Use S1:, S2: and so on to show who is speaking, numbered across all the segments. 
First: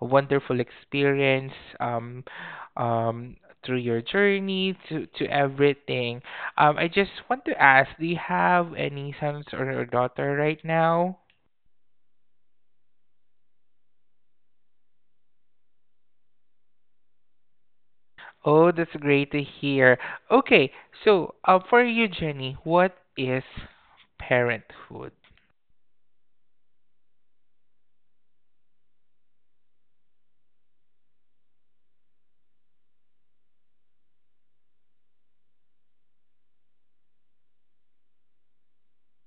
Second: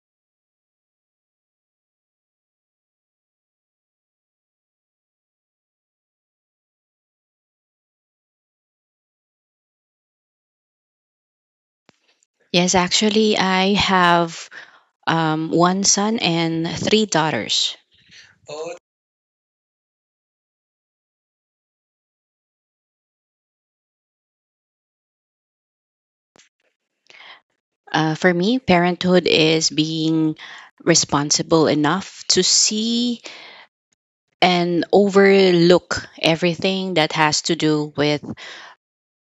S1: a wonderful experience um, um, through your journey to everything. I just want to ask, do you have any sons or a daughter right now?
S2: Yes, actually, I have one son and three daughters.
S1: Oh,
S2: Oh.
S1: that's great to hear. Okay, so for you, Jenny, what is parenthood?
S2: For me, parenthood is being responsible enough to see and overlook everything that has to do with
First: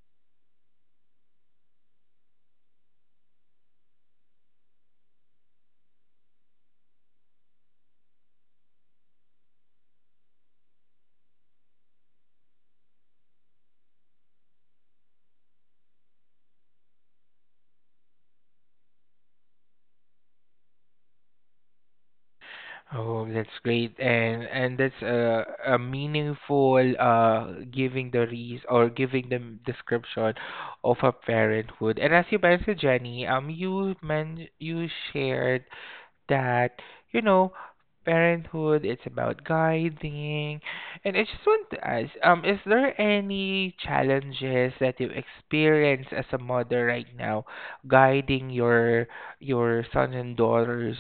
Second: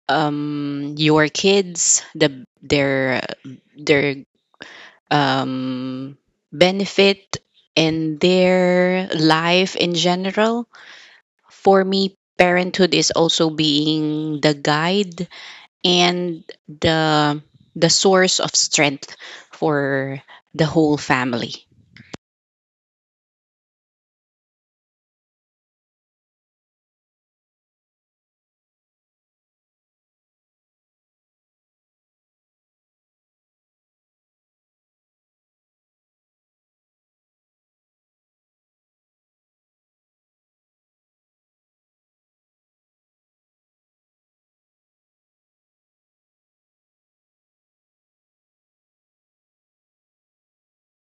S2: your kids, the their um, benefit in their life in general. For me, parenthood is also being the guide and the source of strength for the whole family.
S1: Oh, that's great. And that's a meaningful giving the reason or giving them description of a parenthood. And as you mentioned, Jenny, you shared that, you know, parenthood, it's about guiding. And I just want to ask, is there any challenges that you experience as a mother right now guiding your sons and daughters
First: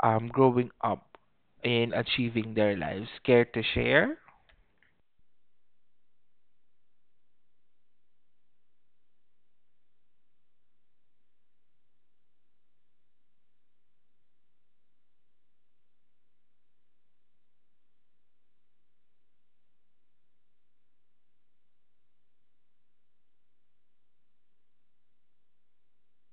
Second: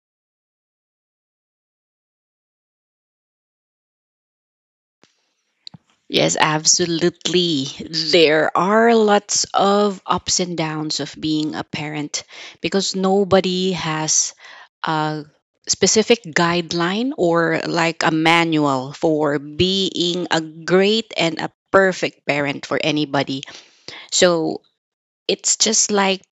S1: growing up and achieving their lives? Care to share?
S2: Yes, absolutely. There are lots of ups and downs of being a parent because nobody has a specific guideline or like a manual for being a great and a perfect parent for anybody. So it's just like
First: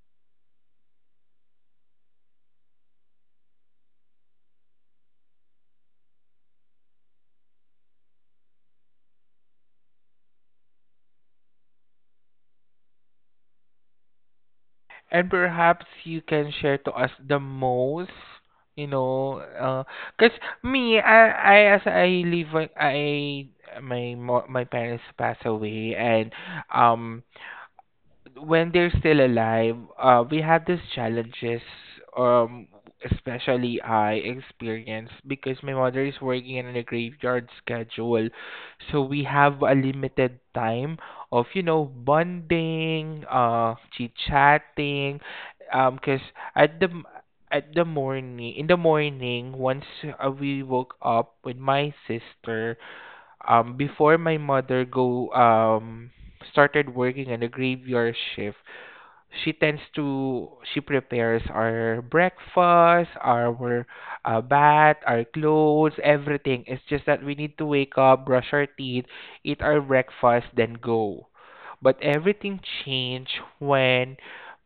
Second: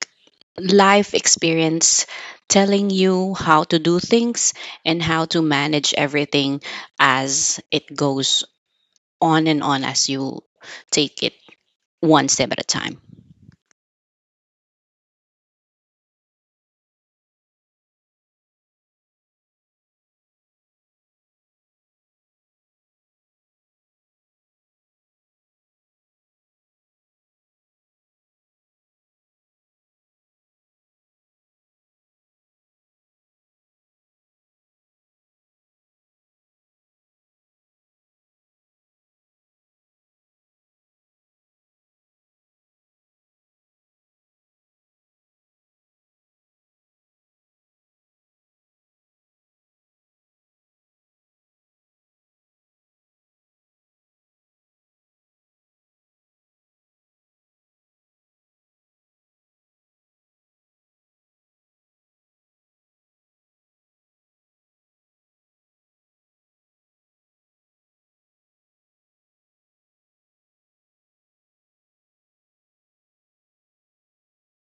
S2: life experience telling you how to do things and how to manage everything as it goes on and on as you take it one step at a time.
S1: And perhaps you can share to us the most, you know, cause me, I as I live, my parents passed away, and um, when they're still alive, we have these challenges, um, especially I experience because my mother is working in a graveyard schedule, so we have a limited time of, you know, bonding, chit chatting, cause at the m- at the morning, in the morning, once we woke up with my sister before my mother go started working in a graveyard shift. She tends to She prepares our breakfast, our bath, our clothes, everything. It's just that we need to wake up, brush our teeth, eat our breakfast, then go. But everything changed when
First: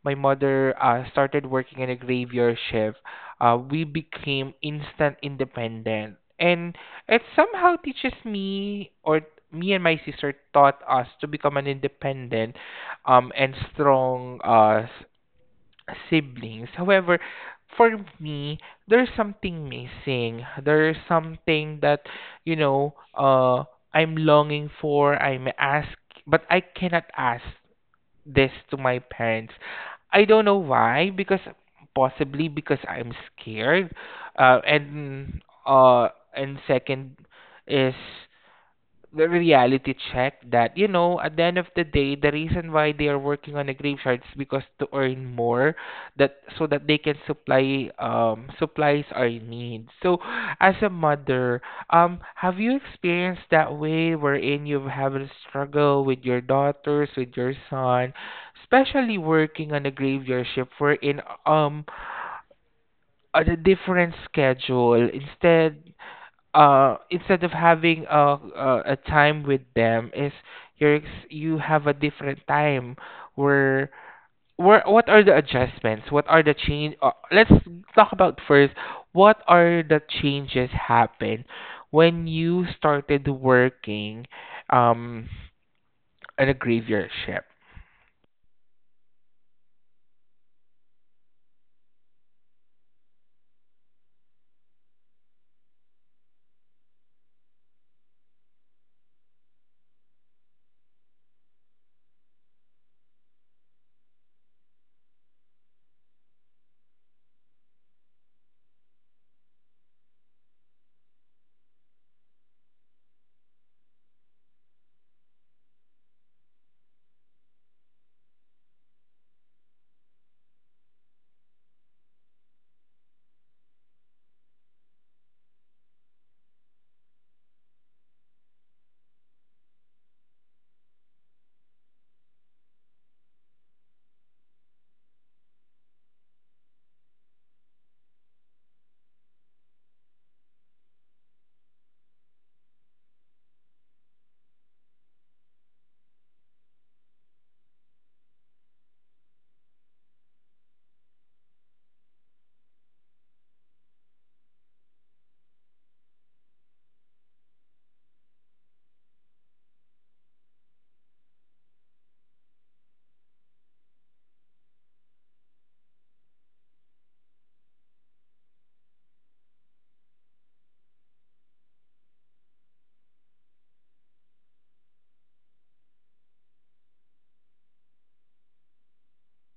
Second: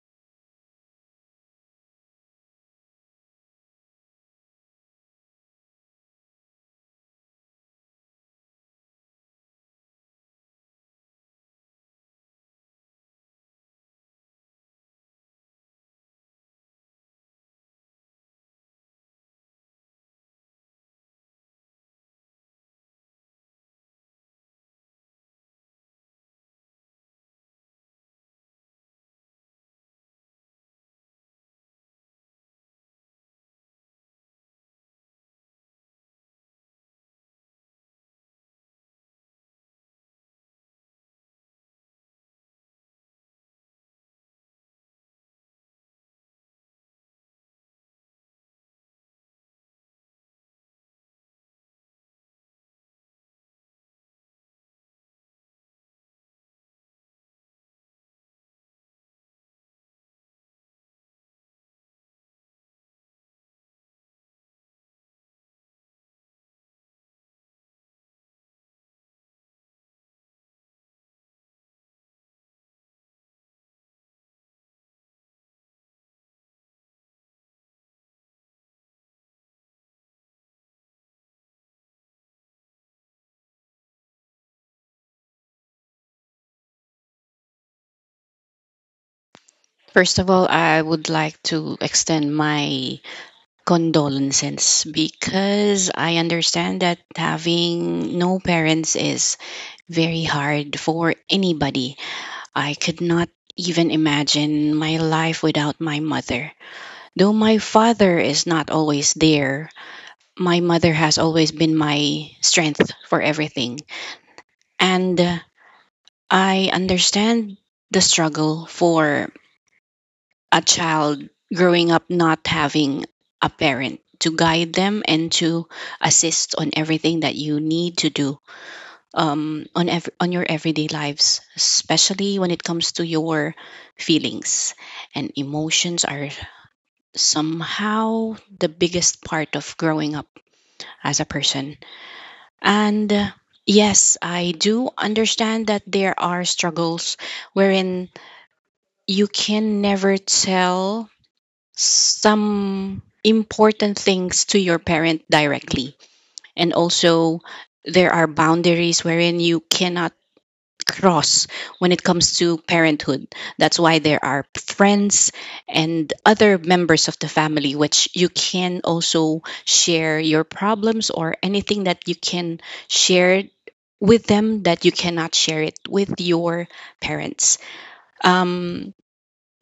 S1: my mother, started working in a graveyard shift. We became instant independent, and it somehow teaches me or me and my sister, taught us to become an independent and strong siblings. However, for me, there's something missing. There's something that, you know, I'm longing for, I'm ask, but I cannot ask this to my parents. I don't know why, because possibly because I'm scared. Uh and uh and second is the reality check that, you know, at the end of the day, the reason why they are working on a graveyard is because to earn more, that so that they can supply, supplies our needs. So as a mother, have you experienced that way, wherein you've a struggle with your daughters, with your son, especially working on a graveyard shift, wherein on a different schedule, instead of having a time with them, is you have a different time where where what are the adjustments, what are the change? Let's talk about first, what are the changes happen when you started working um in a graveyard shift?
S2: First of all, I would like to extend my condolences because I understand that having no parents is very hard for anybody. I could not even imagine my life without my mother. Though my father is not always there, my mother has always been my strength for everything. And I understand the struggle for a child growing up not having a parent to guide them and to assist on everything that you need to do, on on your everyday lives, especially when it comes to your feelings and emotions are somehow the biggest part of growing up as a person. And yes, I do understand that there are struggles wherein you can never tell some important things to your parent directly. And also, there are boundaries wherein you cannot cross when it comes to parenthood. That's why there are friends and other members of the family, which you can also share your problems or anything that you can share with them that you cannot share it with your parents. Um,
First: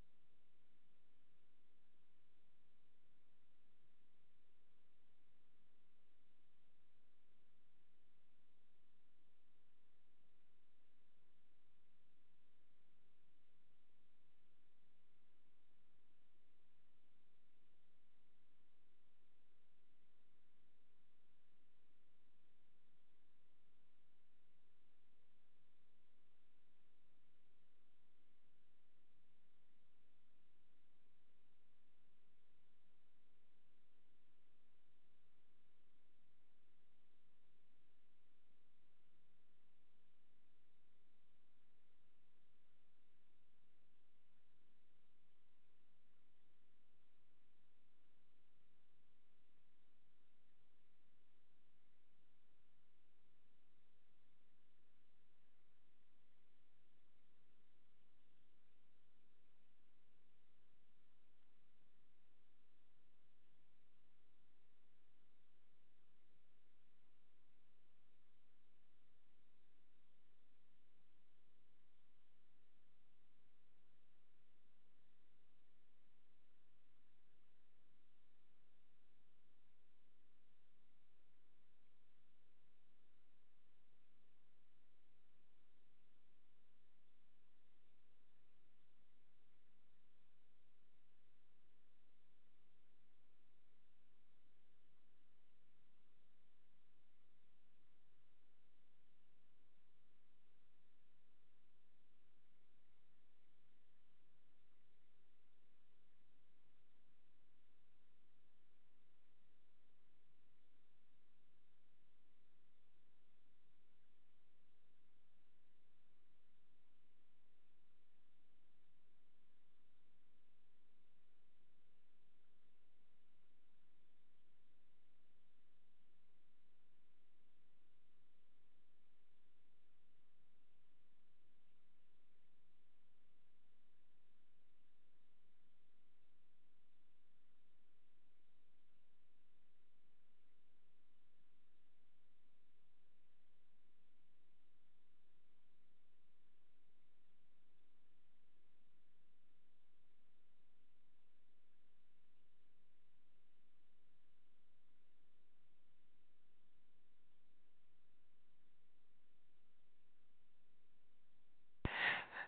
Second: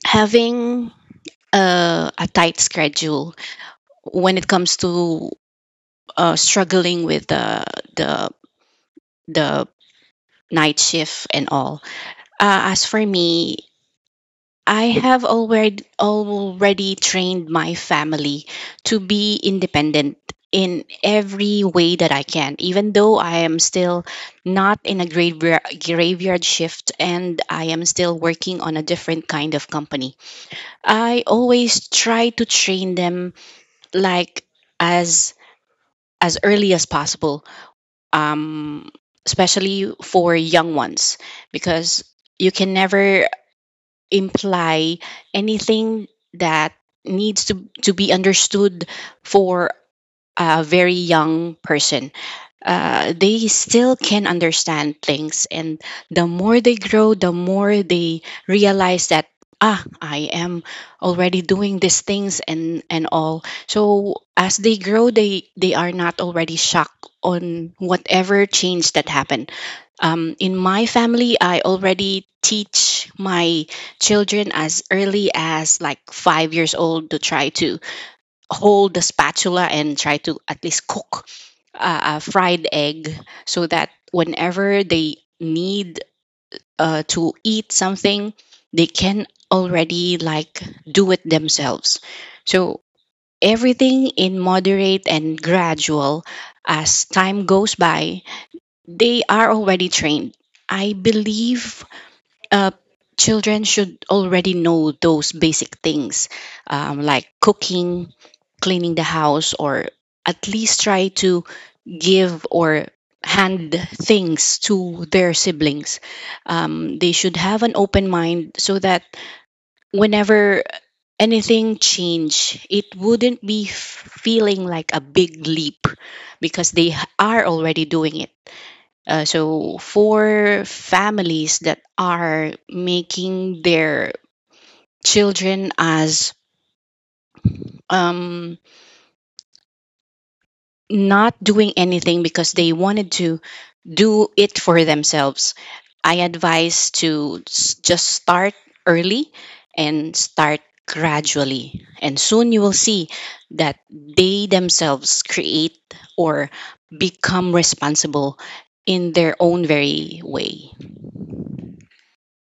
S2: Having a tight schedule when it comes to struggling with the the night shift and all. As for me, I have already trained my family to be independent in every way that I can. Even though I am still not in a graveyard shift and I am still working on a different kind of company, I always try to train them like as as early as possible, um, especially for young ones, because you can never imply anything that needs to be understood for a very young person. They still can understand things. And the more they grow, the more they realize that I am already doing these things and all. So as they grow, they are not already shocked on whatever change that happened. In my family, I already teach my children as early as like 5 years old to try to hold the spatula and try to at least cook a fried egg so that whenever they need to eat something, they can already like do it themselves. So everything in moderate and gradual as time goes by, they are already trained. I believe uh, children should already know those basic things, like cooking, cleaning the house, or at least try to give or hand things to their siblings. They should have an open mind so that whenever anything change, it wouldn't be feeling like a big leap because they are already doing it. So, for families that are making their children as um, not doing anything because they wanted to do it for themselves, I advise to just start early and start gradually. And soon you will see that they themselves create or become responsible in their own very way.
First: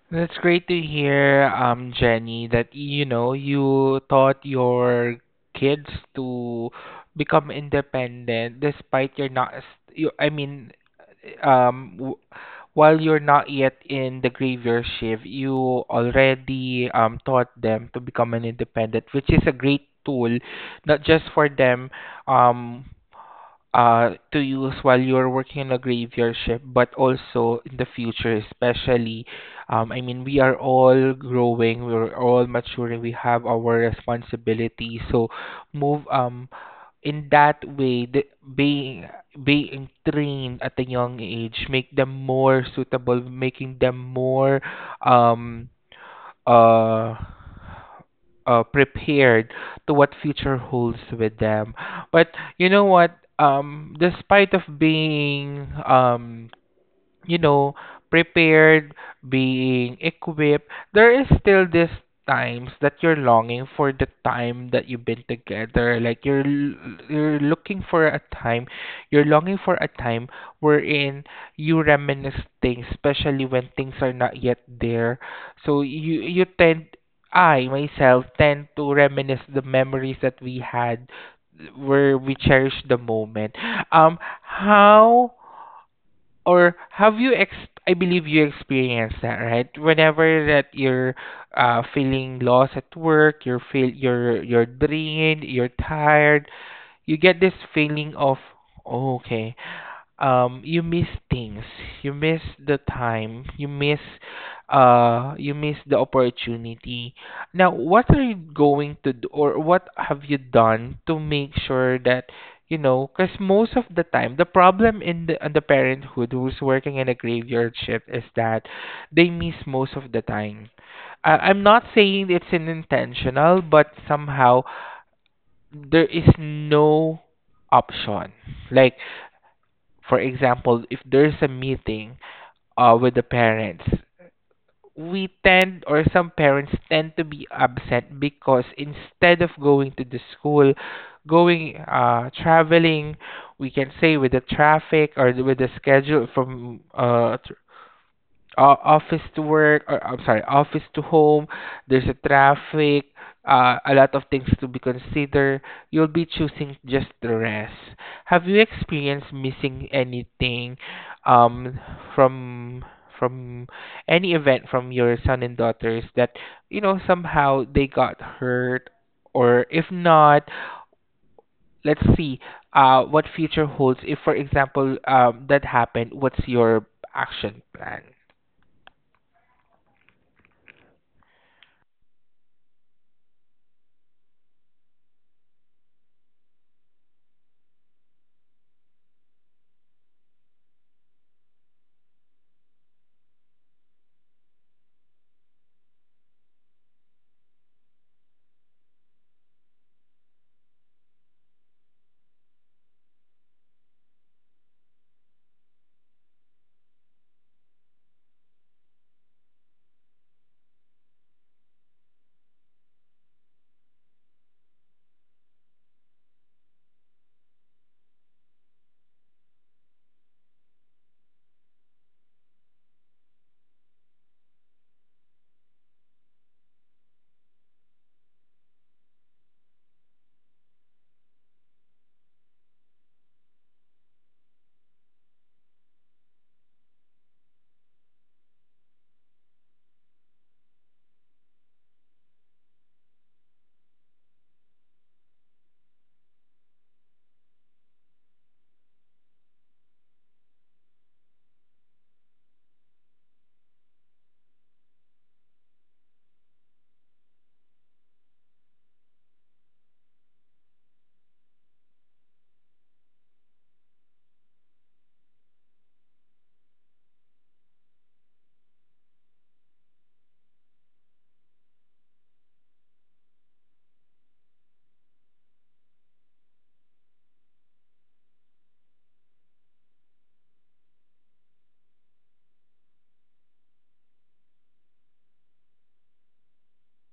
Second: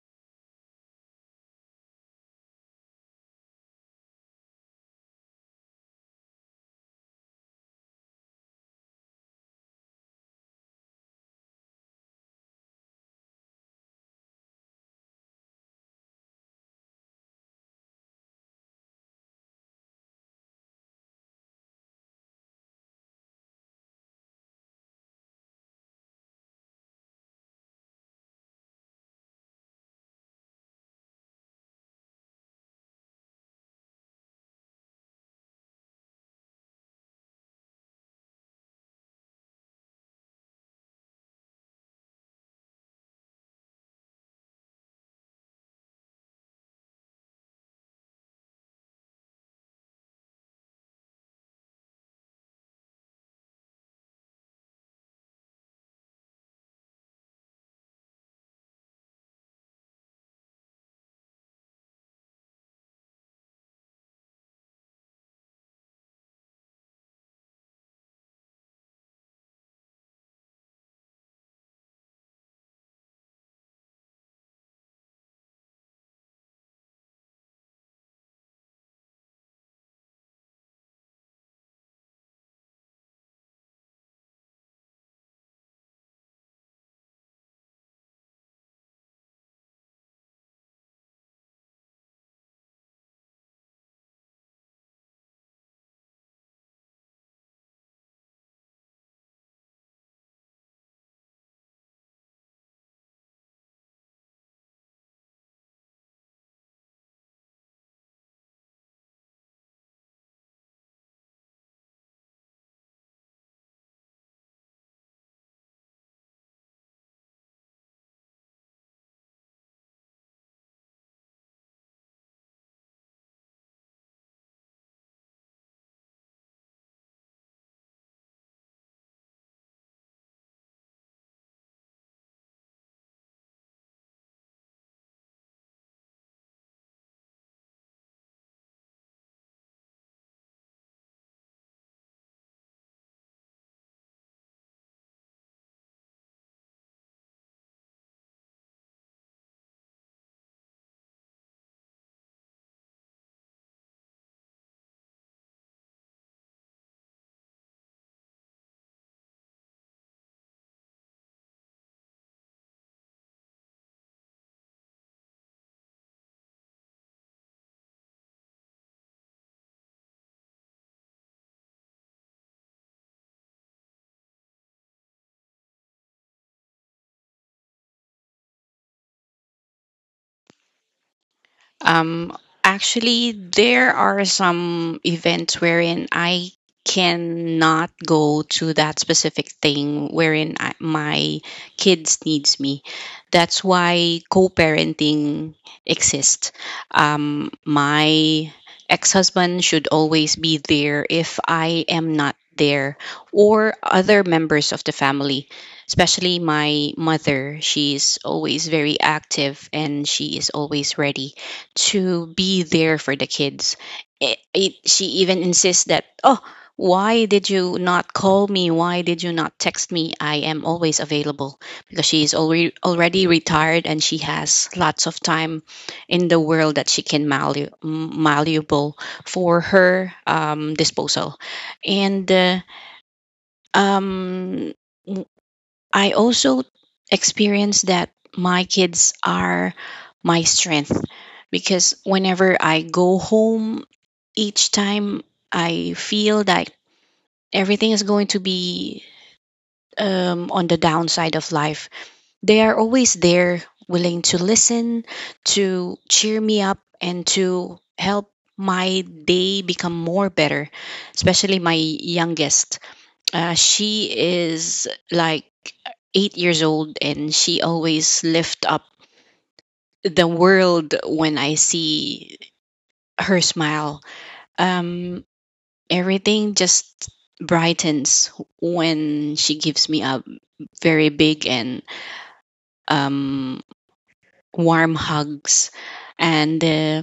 S1: That's great to hear, Jenny, that, you know, you taught your kids to become independent despite you're not, you, I mean, um, w- while you're not yet in the graveyard shift, you already taught them to become an independent, which is a great tool, not just for them, um, to use while you're working in a graveyard shift, but also in the future, especially. I mean, we are all growing, we're all maturing, we have our responsibilities. So, move in that way, being being trained at a young age, make them more suitable, making them more um uh, prepared to what future holds with them. But you know what? Despite of being you know, prepared, being equipped, there is still this times that you're longing for the time that you've been together. Like you're looking for a time, you're longing for a time wherein you reminisce things, especially when things are not yet there. So you tend I myself tend to reminisce the memories that we had where we cherish the moment. How or have you ex I believe you experienced that, right? Whenever that you're feeling lost at work, you're drained, you're tired, you get this feeling of, oh, okay, um, you miss things, you miss the time, you miss the opportunity. Now what are you going to do, or what have you done to make sure that, you know, because most of the time, the problem in in the parenthood who's working in a graveyard shift is that they miss most of the time. I'm not saying it's an intentional, but somehow there is no option. Like, for example, if there's a meeting with the parents, we tend, or some parents tend to be upset because instead of going to the school, going, traveling, we can say with the traffic or with the schedule from office to work, or I'm sorry, office to home, there's a traffic, a lot of things to be considered. You'll be choosing just the rest. Have you experienced missing anything um from from any event from your son and daughters that, you know, somehow they got hurt, or if not, let's see, what future holds, if for example, that happened, what's your action plan?
S2: Um, actually, there are some events wherein I cannot go to that specific thing wherein my kids needs me. That's why co-parenting exists. My ex-husband should always be there if I am not there, or other members of the family, especially my mother. She is always very active and she is always ready to be there for the kids. She even insists that, oh, why did you not call me? Why did you not text me? I am always available because she is already retired and she has lots of time in the world that she can malleable for her disposal. And um, I also experience that my kids are my strength because whenever I go home, each time I feel that everything is going to be on the downside of life, they are always there, willing to listen, to cheer me up, and to help my day become more better, especially my youngest. She is like 8 years old, and she always lift up the world when I see her smile. Um, everything just brightens when she gives me a very big and um, warm hugs, and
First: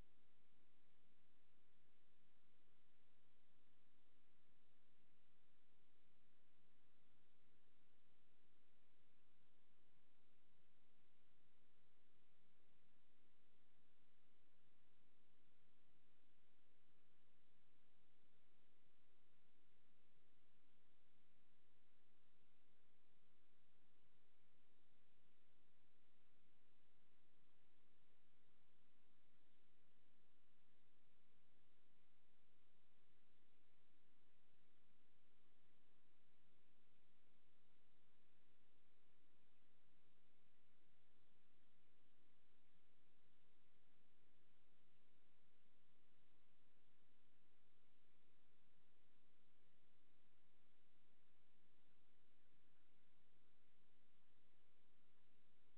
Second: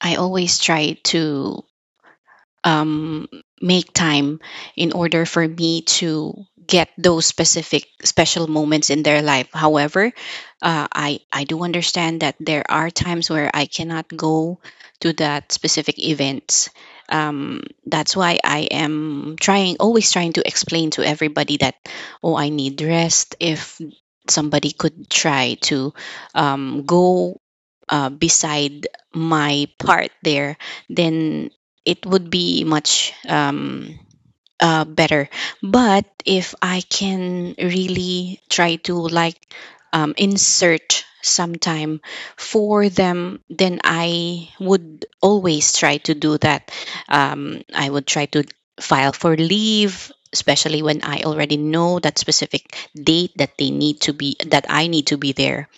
S2: I always try to um, make time in order for me to get those specific special moments in their life. However, I do understand that there are times where I cannot go to that specific events. That's why I am trying, always trying to explain to everybody that, oh, I need rest. If somebody could try to go beside my part there, then it would be much better. But if I can really try to like insert some time for them, then I would always try to do that. I would try to file for leave, especially when I already know that specific date that they need to be that I need to be there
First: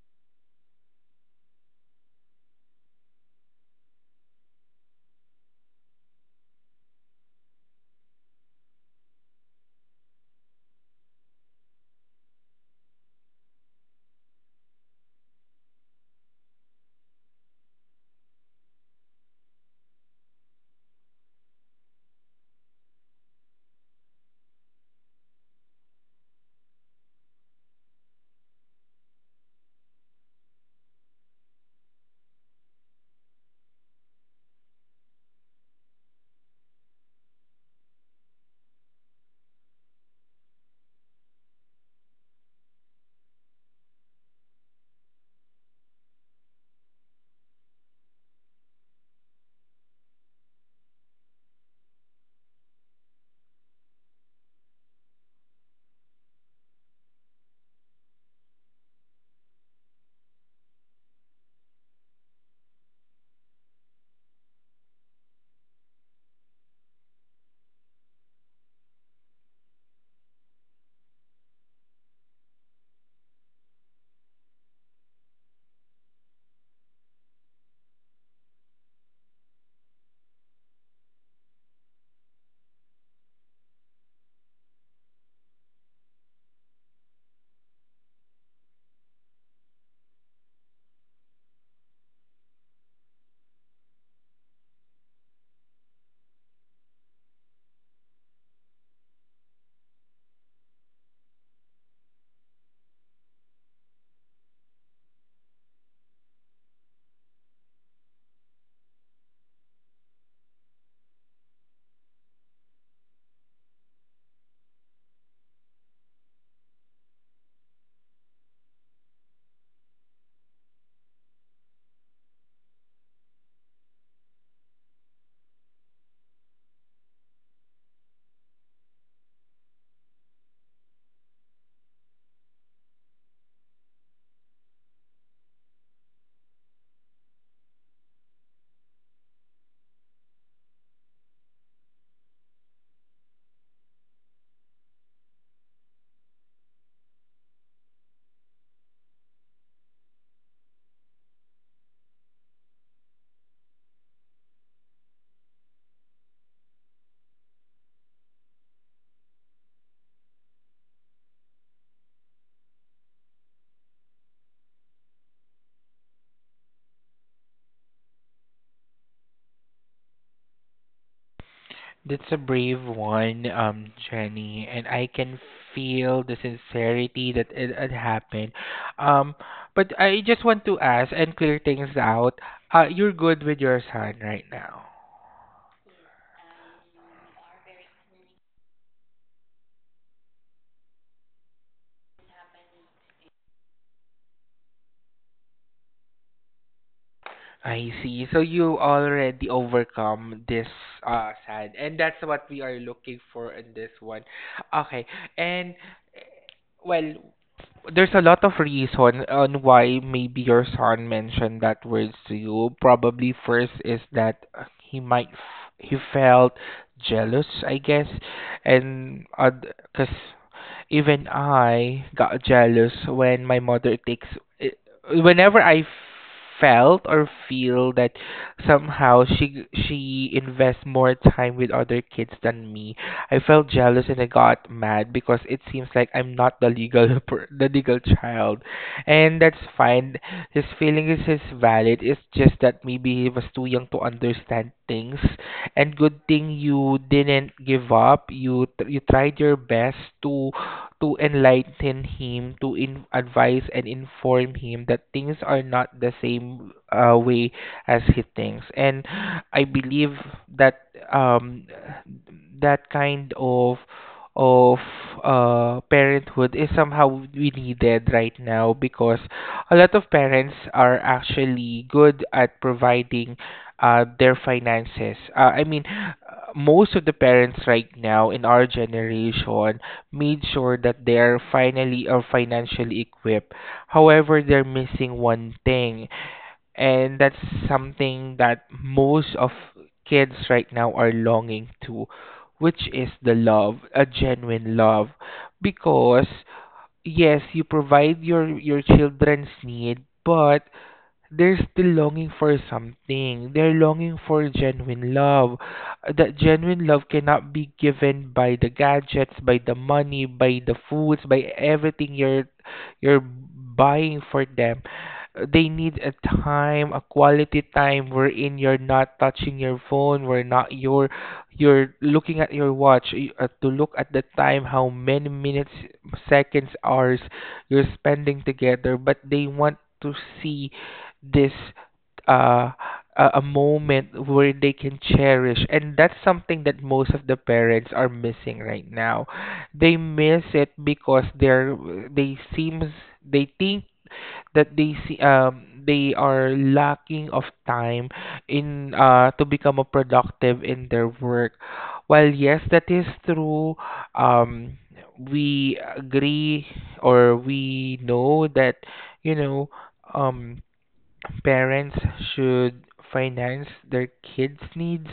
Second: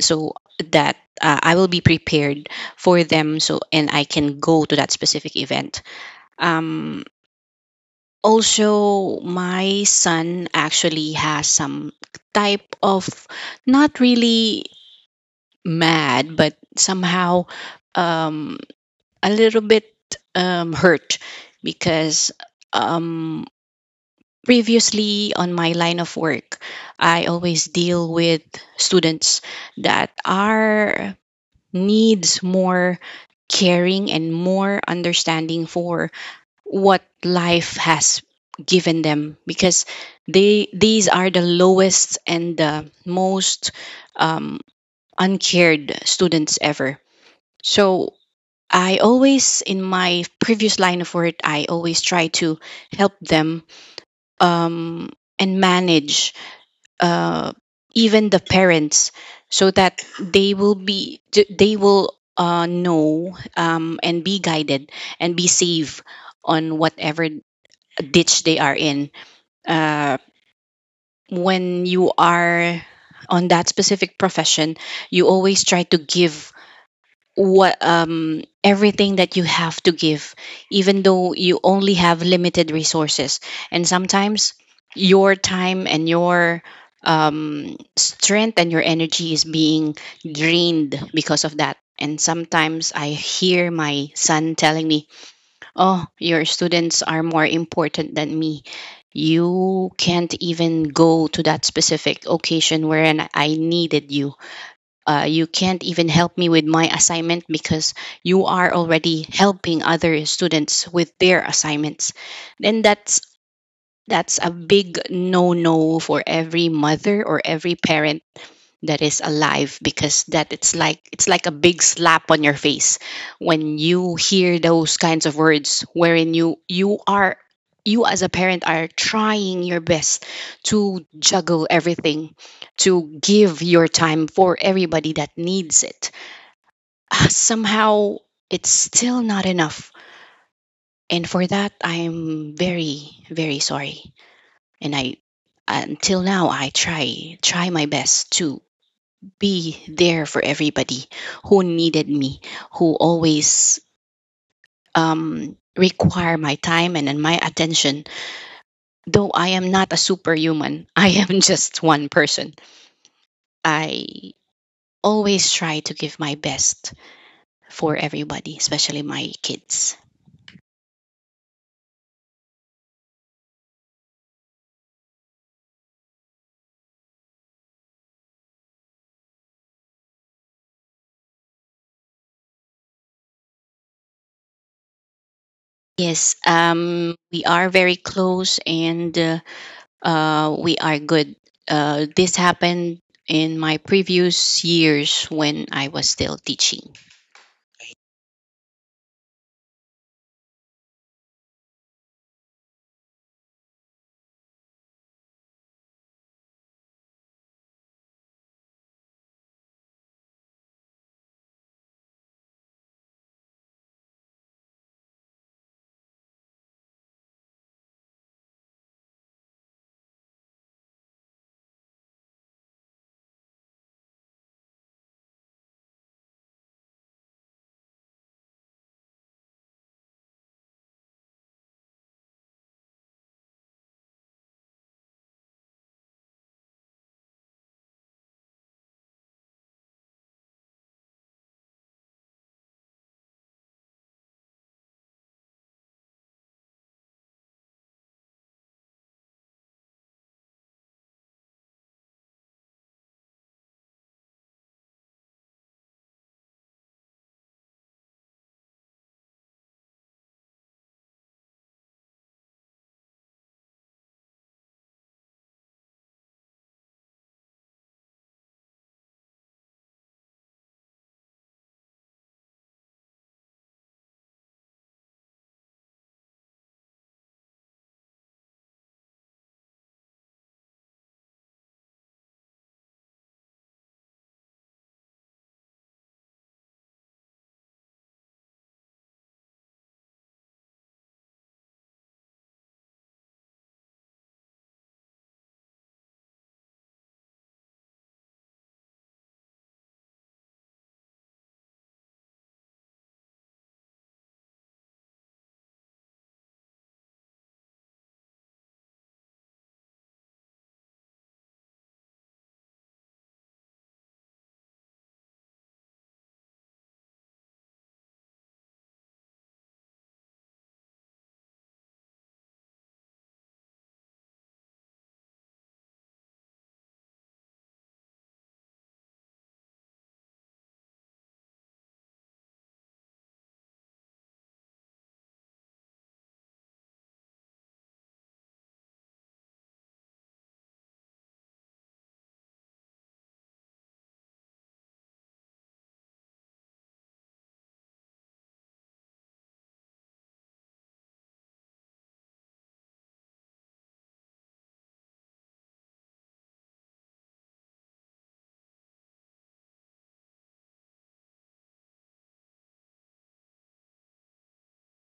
S2: so that I will be prepared for them, so and I can go to that specific event. Um, also, my son actually has some type of not really mad, but somehow um, a little bit hurt because um, previously on my line of work, I always deal with students that are needs more caring and more understanding for what life has given them because they these are the lowest and the most um, uncared students ever. So I always, in my previous line of work, I always try to help them, um, and manage uh, even the parents, so that they will be they will know, and be guided and be safe on whatever ditch they are in. Uh, when you are on that specific profession, you always try to give what everything that you have to give, even though you only have limited resources, and sometimes your time and your strength and your energy is being drained because of that. And sometimes I hear my son telling me, oh, your students are more important than me. You can't even go to that specific occasion wherein I needed you. You can't even help me with my assignment because you are already helping other students with their assignments. Then that's a big no-no for every mother or every parent that is alive, because that it's like a big slap on your face when you hear those kinds of words wherein you are, you as a parent are trying your best to juggle everything, to give your time for everybody that needs it. Ah, somehow it's still not enough, and for that I'm very very sorry. And I, until now, I try my best to be there for everybody who needed me, who always require my time, and my attention. Though I am not a superhuman, I am just one person. I always try to give my best for everybody, especially my kids.
S1: That's a brave one, Jenny, and I can feel the sincerity that it had happened. Um, but I just want to ask and clear things out. You're good with your son right now.
S2: Yes, we are very close and we are good. This happened in my previous years when I was still teaching.
S1: I see. So you already overcome this sad, and that's what we are looking for in this one. Okay, and eh, well, there's a lot of reason on why maybe your son mentioned that words to you. Probably first is that, he felt jealous, I guess, and because even I got jealous when my mother takes. eh, Whenever I felt or feel that somehow she invests more time with other kids than me, I felt jealous and I got mad because it seems like I'm not the legal the legal child, and that's fine. His feeling is valid. It's just that maybe he was too young to understand things, and good thing you didn't give up. You tried your best to to enlighten him, to in, advise and inform him that things are not the same way as he thinks. And I believe that, that kind of of parenthood is somehow we needed right now because a lot of parents are actually good at providing their finances. I mean, most of the parents right now in our generation made sure that they are finally or financially equipped. However, they're missing one thing, and that's something that most of kids right now are longing to, which is the love, a genuine love, because yes, you provide your children's need, but they're still longing for something. They're longing for genuine love. That genuine love cannot be given by the gadgets, by the money, by the foods, by everything you're buying for them. They need a time, a quality time wherein you're not touching your phone, where not you're looking at your watch to look at the time, how many minutes, seconds, hours you're spending together, but they want to see this uh, a moment where they can cherish, and that's something that most of the parents are missing right now. They miss it because they seems they think that they see, they are lacking of time in to become a productive in their work. While yes, that is true, um, we agree or we know that, you know, um, parents should finance their kids' needs,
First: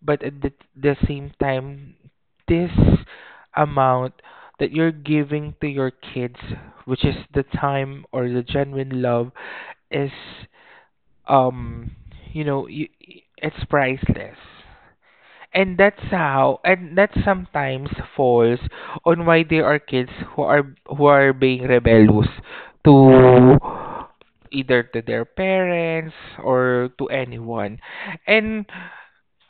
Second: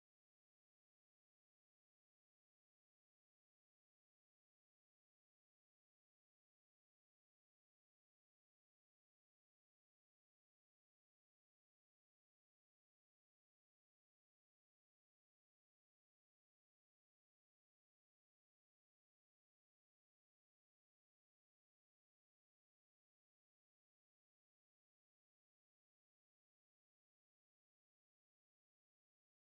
S1: but at the same time, this amount that you're giving to your kids, which is the time or the genuine love, is um, you know, you, it's priceless, and that's how, and that sometimes falls on why there are kids who are being rebellious to, either to their parents or to anyone. And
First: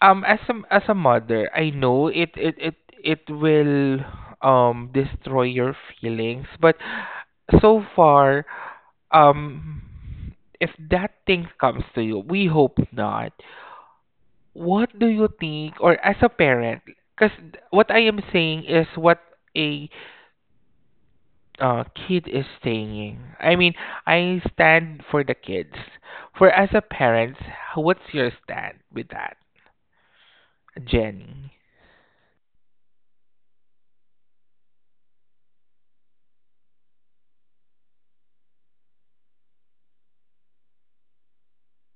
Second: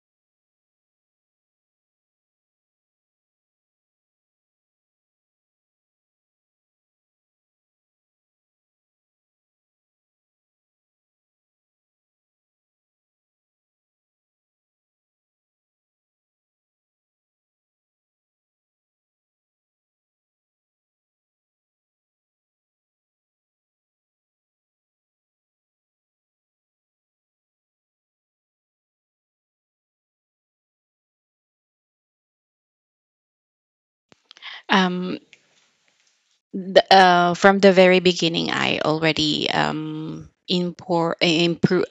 S1: um, as a mother, I know it will destroy your feelings, but so far, um, if that thing comes to you, we hope not, what do you think, or as a parent, because what I am saying is what a, kid is saying. I mean, I stand for the kids. For as a parent, what's your stand with that, Jenny?
S2: Um, from the very beginning, I already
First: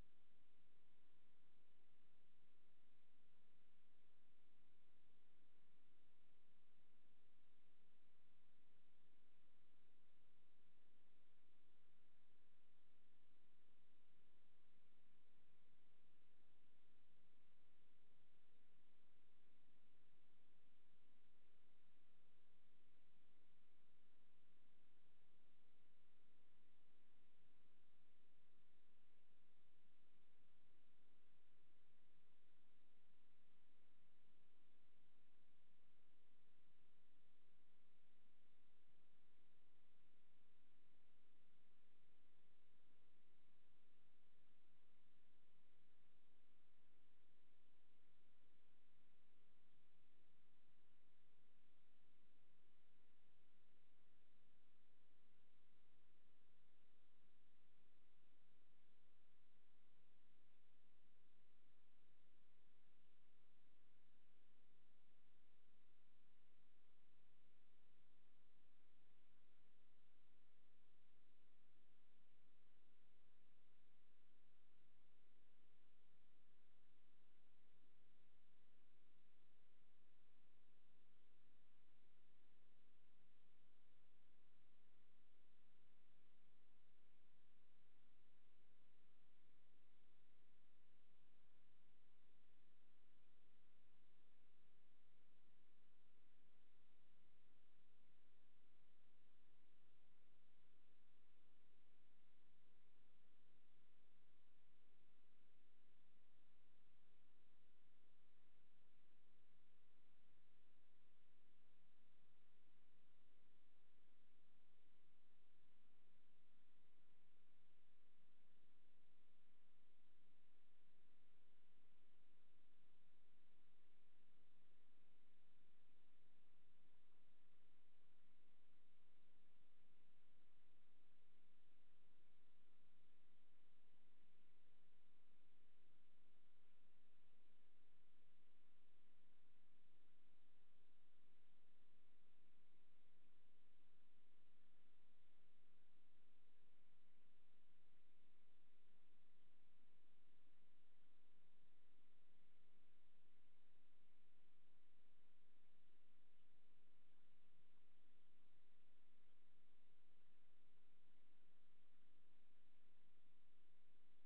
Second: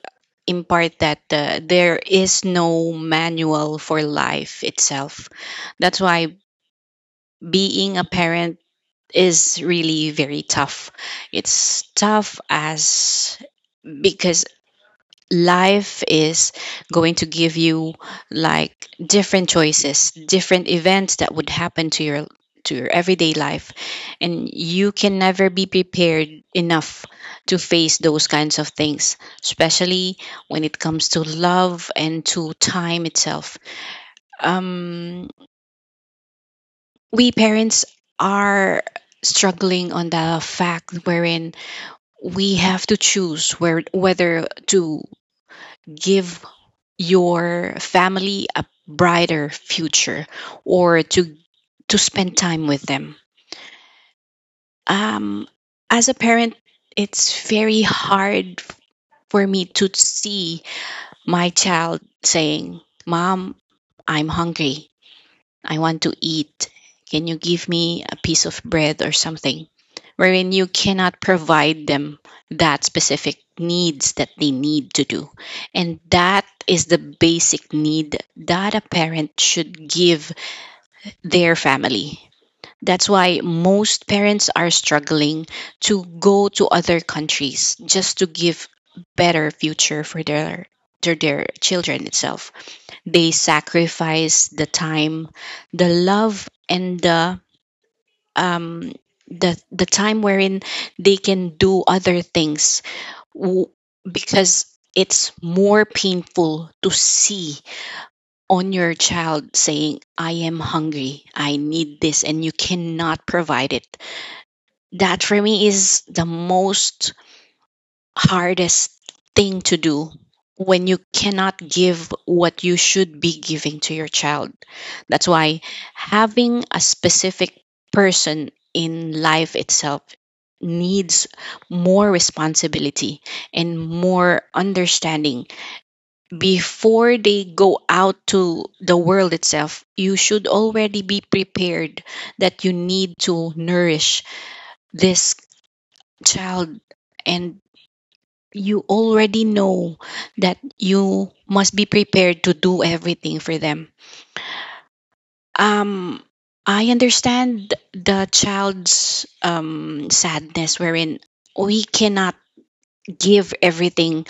S2: impart that there is no manual for life itself. That's why being a parent is really very tough. It's tough as because life is going to give you like different choices, different events that would happen to your everyday life, and you can never be prepared enough to face those kinds of things, especially when it comes to love and to time itself. Um, we parents are struggling on the fact wherein we have to choose where whether to give your family a brighter future or to spend time with them. Um, as a parent, it's very hard for me to see my child saying, "Mom, I'm hungry. I want to eat. Can you give me a piece of bread or something?" Wherein you cannot provide them that specific needs that they need to do. And that is the basic need that a parent should give their family. That's why most parents are struggling to go to other countries just to give better future for their to their children itself, they sacrifice the time, the love, and um, the time wherein they can do other things w- because it's more painful to see on your child saying, "I am hungry, I need this," and you cannot provide it. That for me is the most hardest thing to do when you cannot give what you should be giving to your child. That's why having a specific person in life itself needs more responsibility and more understanding. Before they go out to the world itself, you should already be prepared that you need to nourish this child, and you already know that you must be prepared to do everything for them. Um, I understand the child's sadness, wherein we cannot give everything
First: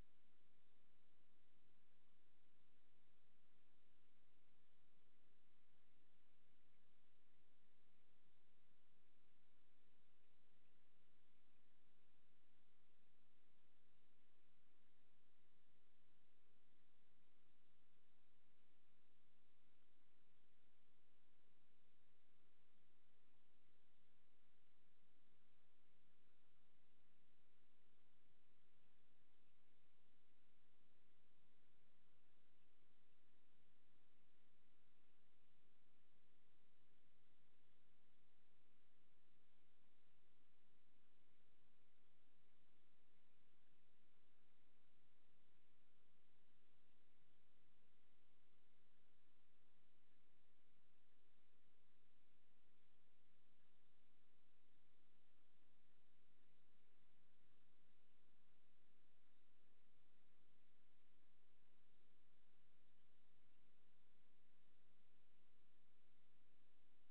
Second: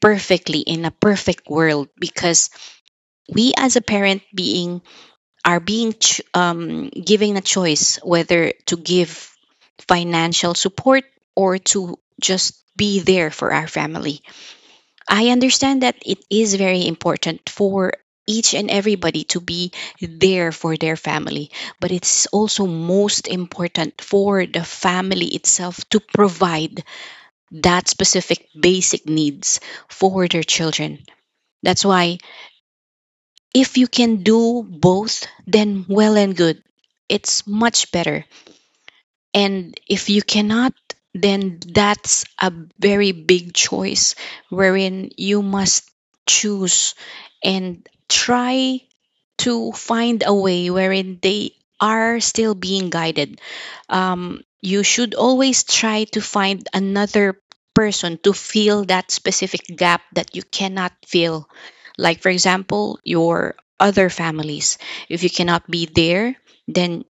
S2: perfectly in a perfect world, because we as a parent being are being giving a choice whether to give financial support or to just be there for our family. I understand that it is very important for each and everybody to be there for their family, but it's also most important for the family itself to provide that specific basic needs for their children. That's why if you can do both, then well and good. It's much better. And if you cannot, then that's a very big choice wherein you must choose and try to find a way wherein they are still being guided. You should always try to find another person to fill that specific gap that you cannot fill. Like, for example, your other families. If you cannot be there, then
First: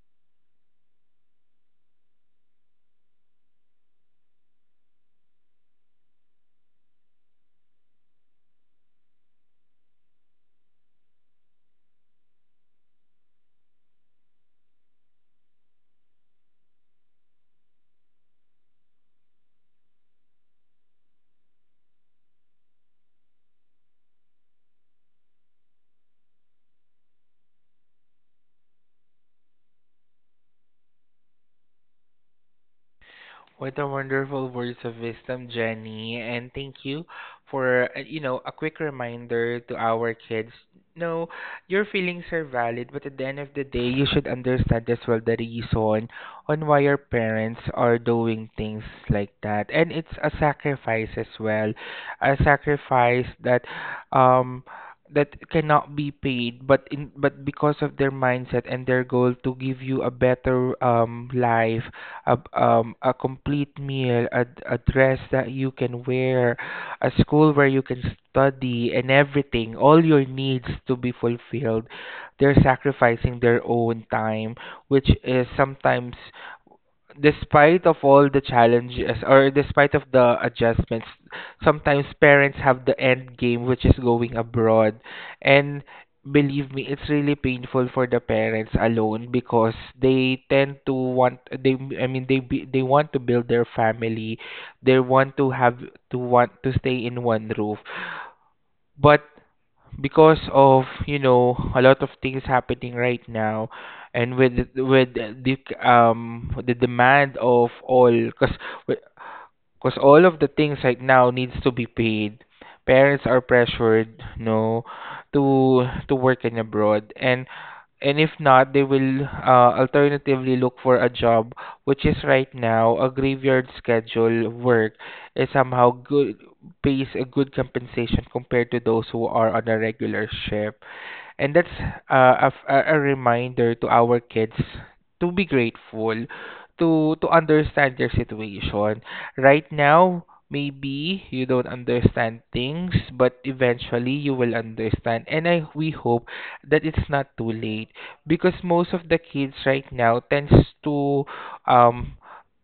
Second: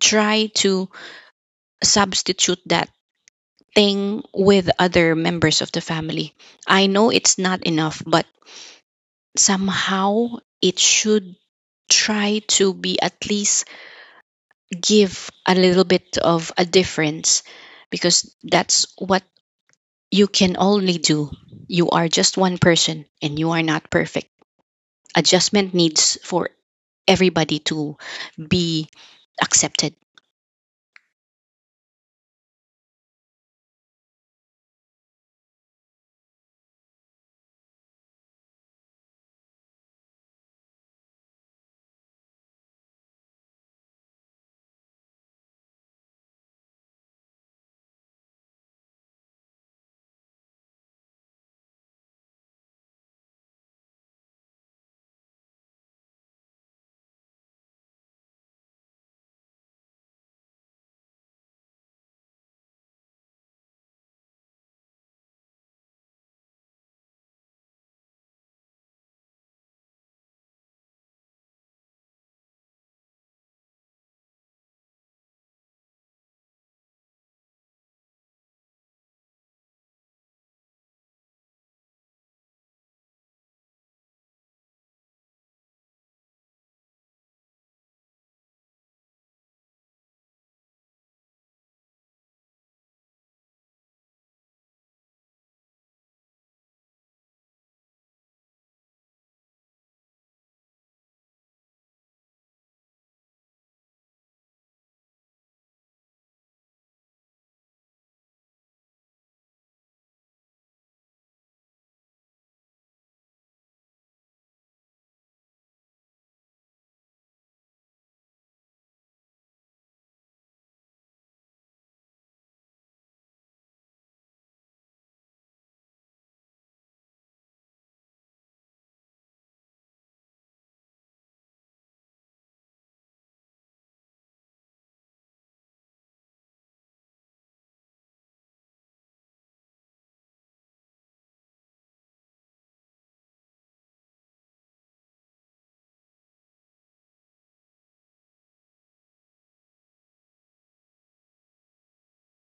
S2: try to substitute that thing with other members of the family. I know it's not enough, but somehow it should try to be at least give a little bit of a difference, because that's what you can only do. You are just one person and you are not perfect. Adjustment needs for everybody to be accepted.
S1: What a wonderful words of wisdom, Jenny. And thank you for, you know, a quick reminder to our kids. No, your feelings are valid, but at the end of the day, you should understand as well the reason on why your parents are doing things like that. And it's a sacrifice as well, a sacrifice that, um, that cannot be paid but in but because of their mindset and their goal to give you a better life, a complete meal, a dress that you can wear, a school where you can study, and everything, all your needs to be fulfilled. They're sacrificing their own time, which is sometimes, despite of all the challenges or despite of the adjustments, sometimes parents have the end game, which is going abroad. And believe me, it's really painful for the parents alone because they tend to want they I mean they be, they want to build their family, they want to want to stay in one roof. But because of, you know, a lot of things happening right now, and with the demand of all, cuz because all of the things right now needs to be paid. Parents are pressured, no, to work in abroad, and if not, they will alternatively look for a job, which is right now a graveyard schedule work, is somehow good, pays a good compensation compared to those who are on a regular shift. And that's a reminder to our kids to be grateful, to to understand their situation. Right now, maybe you don't understand things, but eventually you will understand. And I we hope that it's not too late, because most of the kids right now to um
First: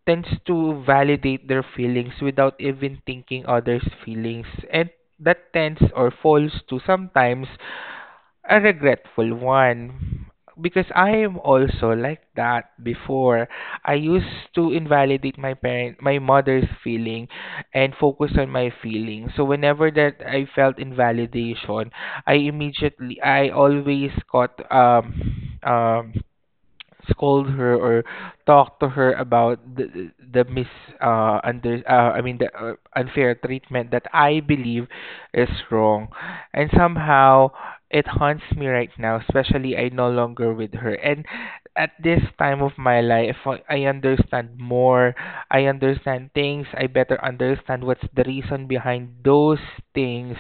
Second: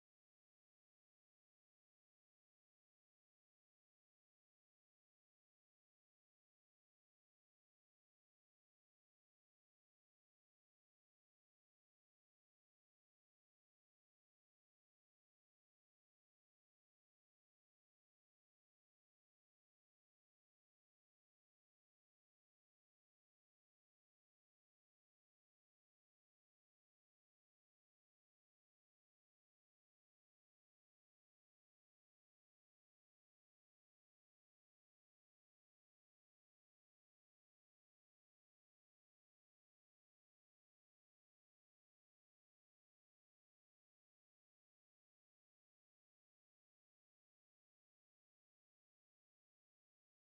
S1: tends to validate their feelings without even thinking others' feelings, and that tends or falls to sometimes a regretful one, because I am also like that before. I used to invalidate my mother's feeling, and focus on my feelings. So whenever that I felt invalidation, I always got scold her, or talk to her about the mis under I mean the unfair treatment that I believe is wrong, and somehow it haunts me right now. Especially I no longer with her, and at this time of my life, I understand more. I understand things. I better understand what's the reason behind those things,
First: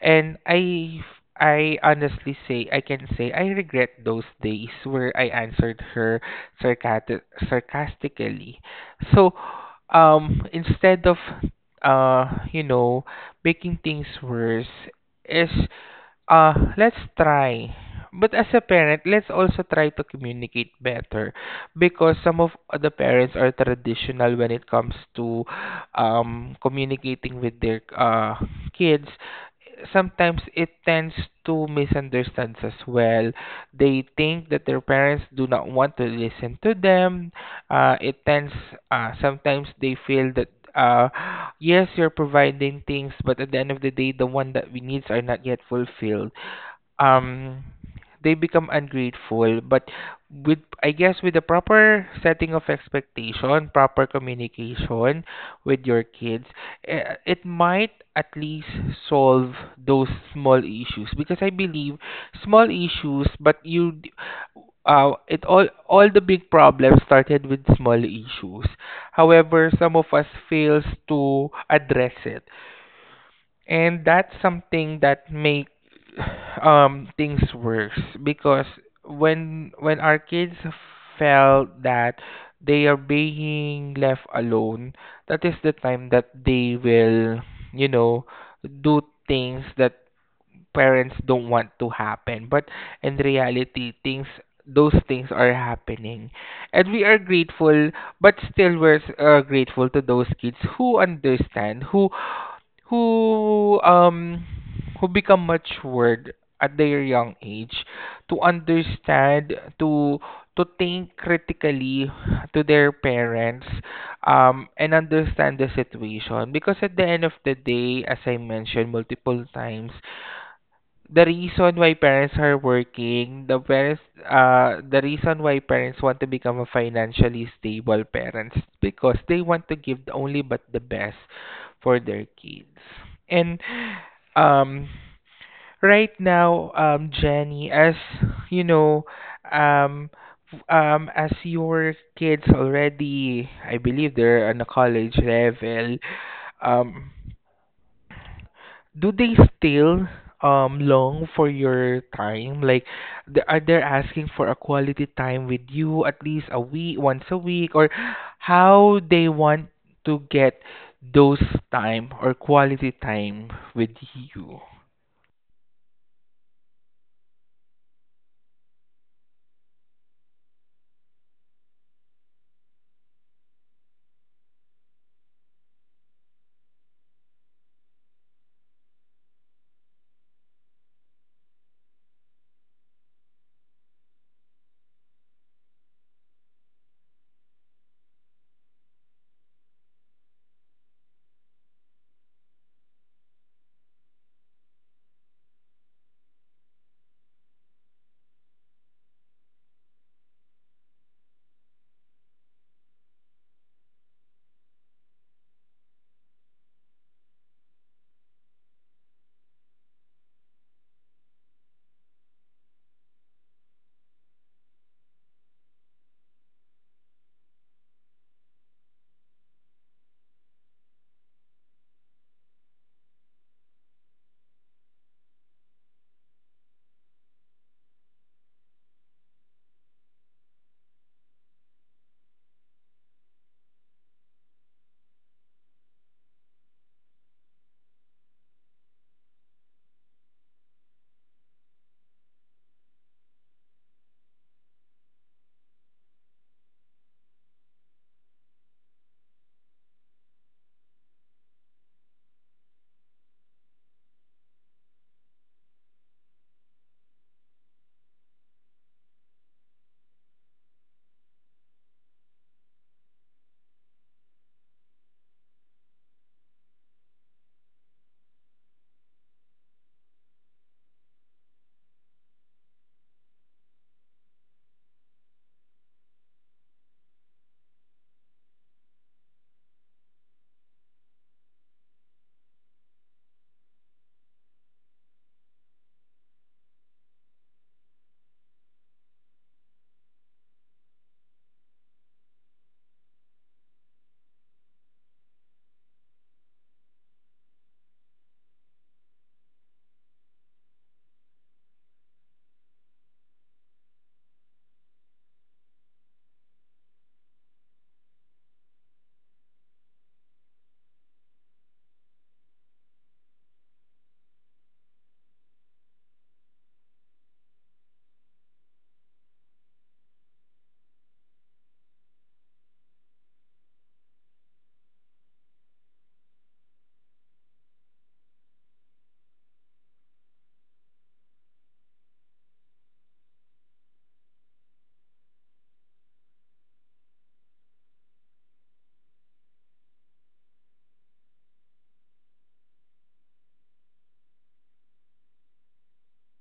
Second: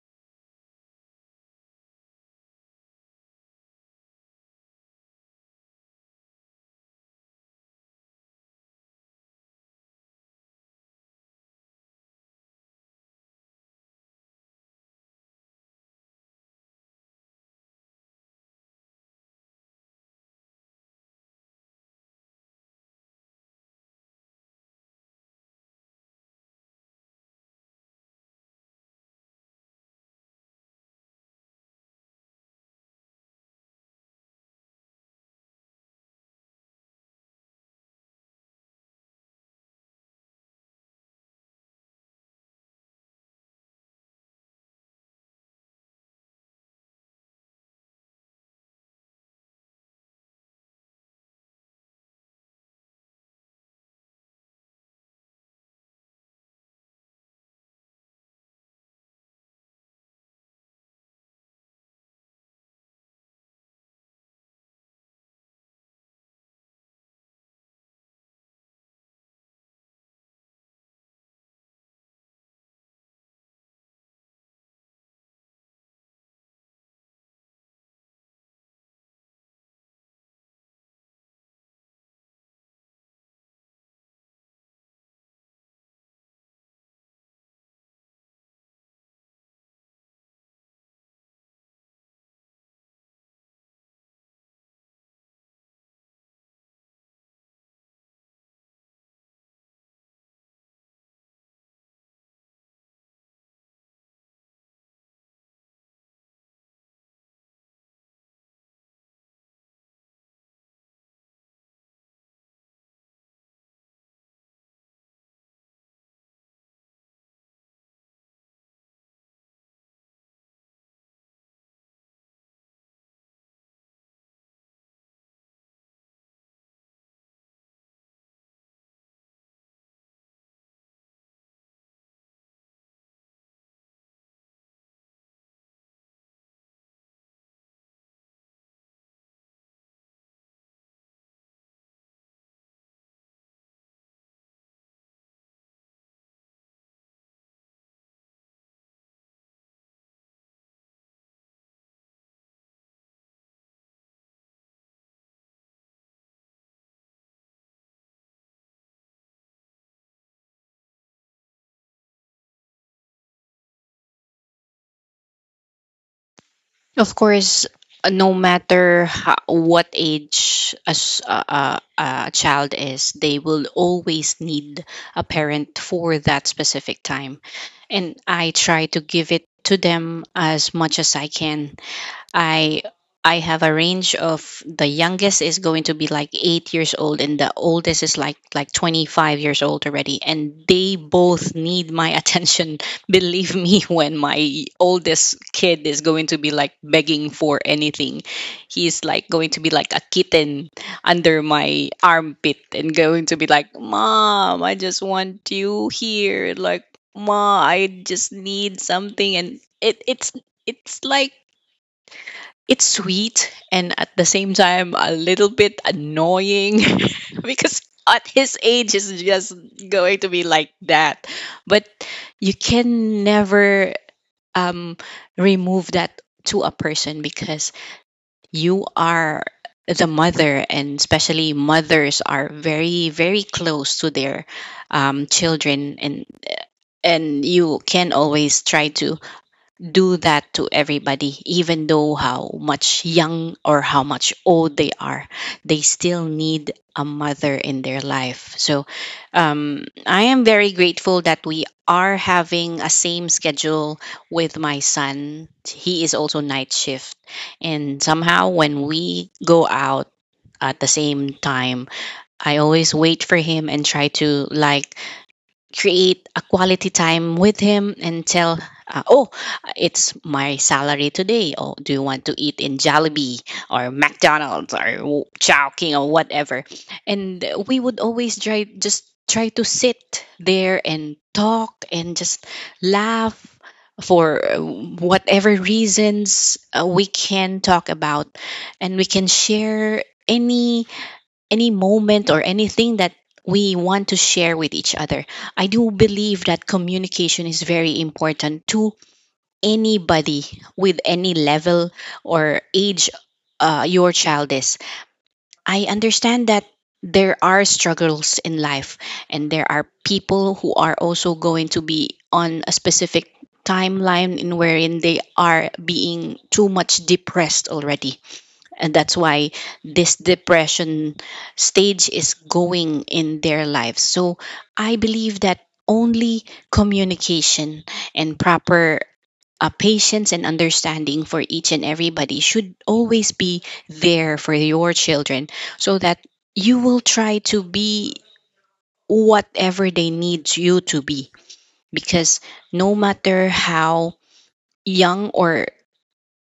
S1: and I honestly say I can say I regret those days where I answered her sarcati- sarcastically. So instead of uh you know making things worse is, let's try. But as a parent, let's also try to communicate better, because some of the parents are traditional when it comes to communicating with their kids. Sometimes it tends to misunderstands as well. They think that their parents do not want to listen to them. It tends, sometimes they feel that, uh, yes, you're providing things, but at the end of the day, the one that we needs are not yet fulfilled. um they become ungrateful. But with, I guess with the proper setting of expectation, proper communication with your kids, it might at least solve those small issues, because I believe small issues, but it all the big problems started with small issues, however some of us fails to address it, and that's something that make things worse. Because when our kids felt that they are being left alone, that is the time that they will, you know, do things that parents don't want to happen. But in reality, things, those things are happening, and we are grateful. But still, we're grateful to those kids who understand, who who um who become matured at their young age, to understand, to think critically to their parents, and understand the situation, because at the end of the day, as I mentioned multiple times, the reason why parents are working, the reason why parents want to become a financially stable parents, because they want to give the only but the best for their kids. And um, right now, Jenny, as you know, um, as your kids already, I believe they're on a college level, um, do they still long for your time? Like, are they asking for a quality time with you, at least a week, once a week, or how they want to get those time or quality time with you?
S2: Of course, no matter how, what age a, s- a child is, they will always need a parent for that specific time. And I try to give it to them as much as I can. I I have a range of the youngest is going to be like 8 years old, and the oldest is like 25 years old already, and they both need my attention. Believe me, when my oldest kid is going to be like begging for anything, he's like going to be like a kitten under my armpit and going to be like, "Mom, I just want you here," like, "Ma, I just need something." And it it's it's like, it's sweet and at the same time a little bit annoying because at his age is just going to be like that. But you can never um, remove that to a person because you are the mother, and especially mothers are very very close to their children, and you can always try to do that to everybody, even though how much young or how much old they are, they still need a mother in their life. So I am very grateful that we are having a same schedule with my son. He is also night shift. And somehow when we go out at the same time, I always wait for him and try to like create a quality time with him and tell, oh, it's my salary today. Oh, do you want to eat in Jollibee or McDonald's or Chow King or whatever? And we would always try, just try, to sit there and talk and just laugh for whatever reasons we can talk about, and we can share any moment or anything that we want to share with each other. I do believe that communication is very important to anybody with any level or age your child is. I understand that there are struggles in life, and there are people who are also going to be on a specific timeline in wherein they are being too much depressed already, and that's why this depression stage is going in their lives. So I believe that only communication and proper patience and understanding for each and everybody should always be there for your children, so that you will try to be whatever they need you to be, because no matter how young or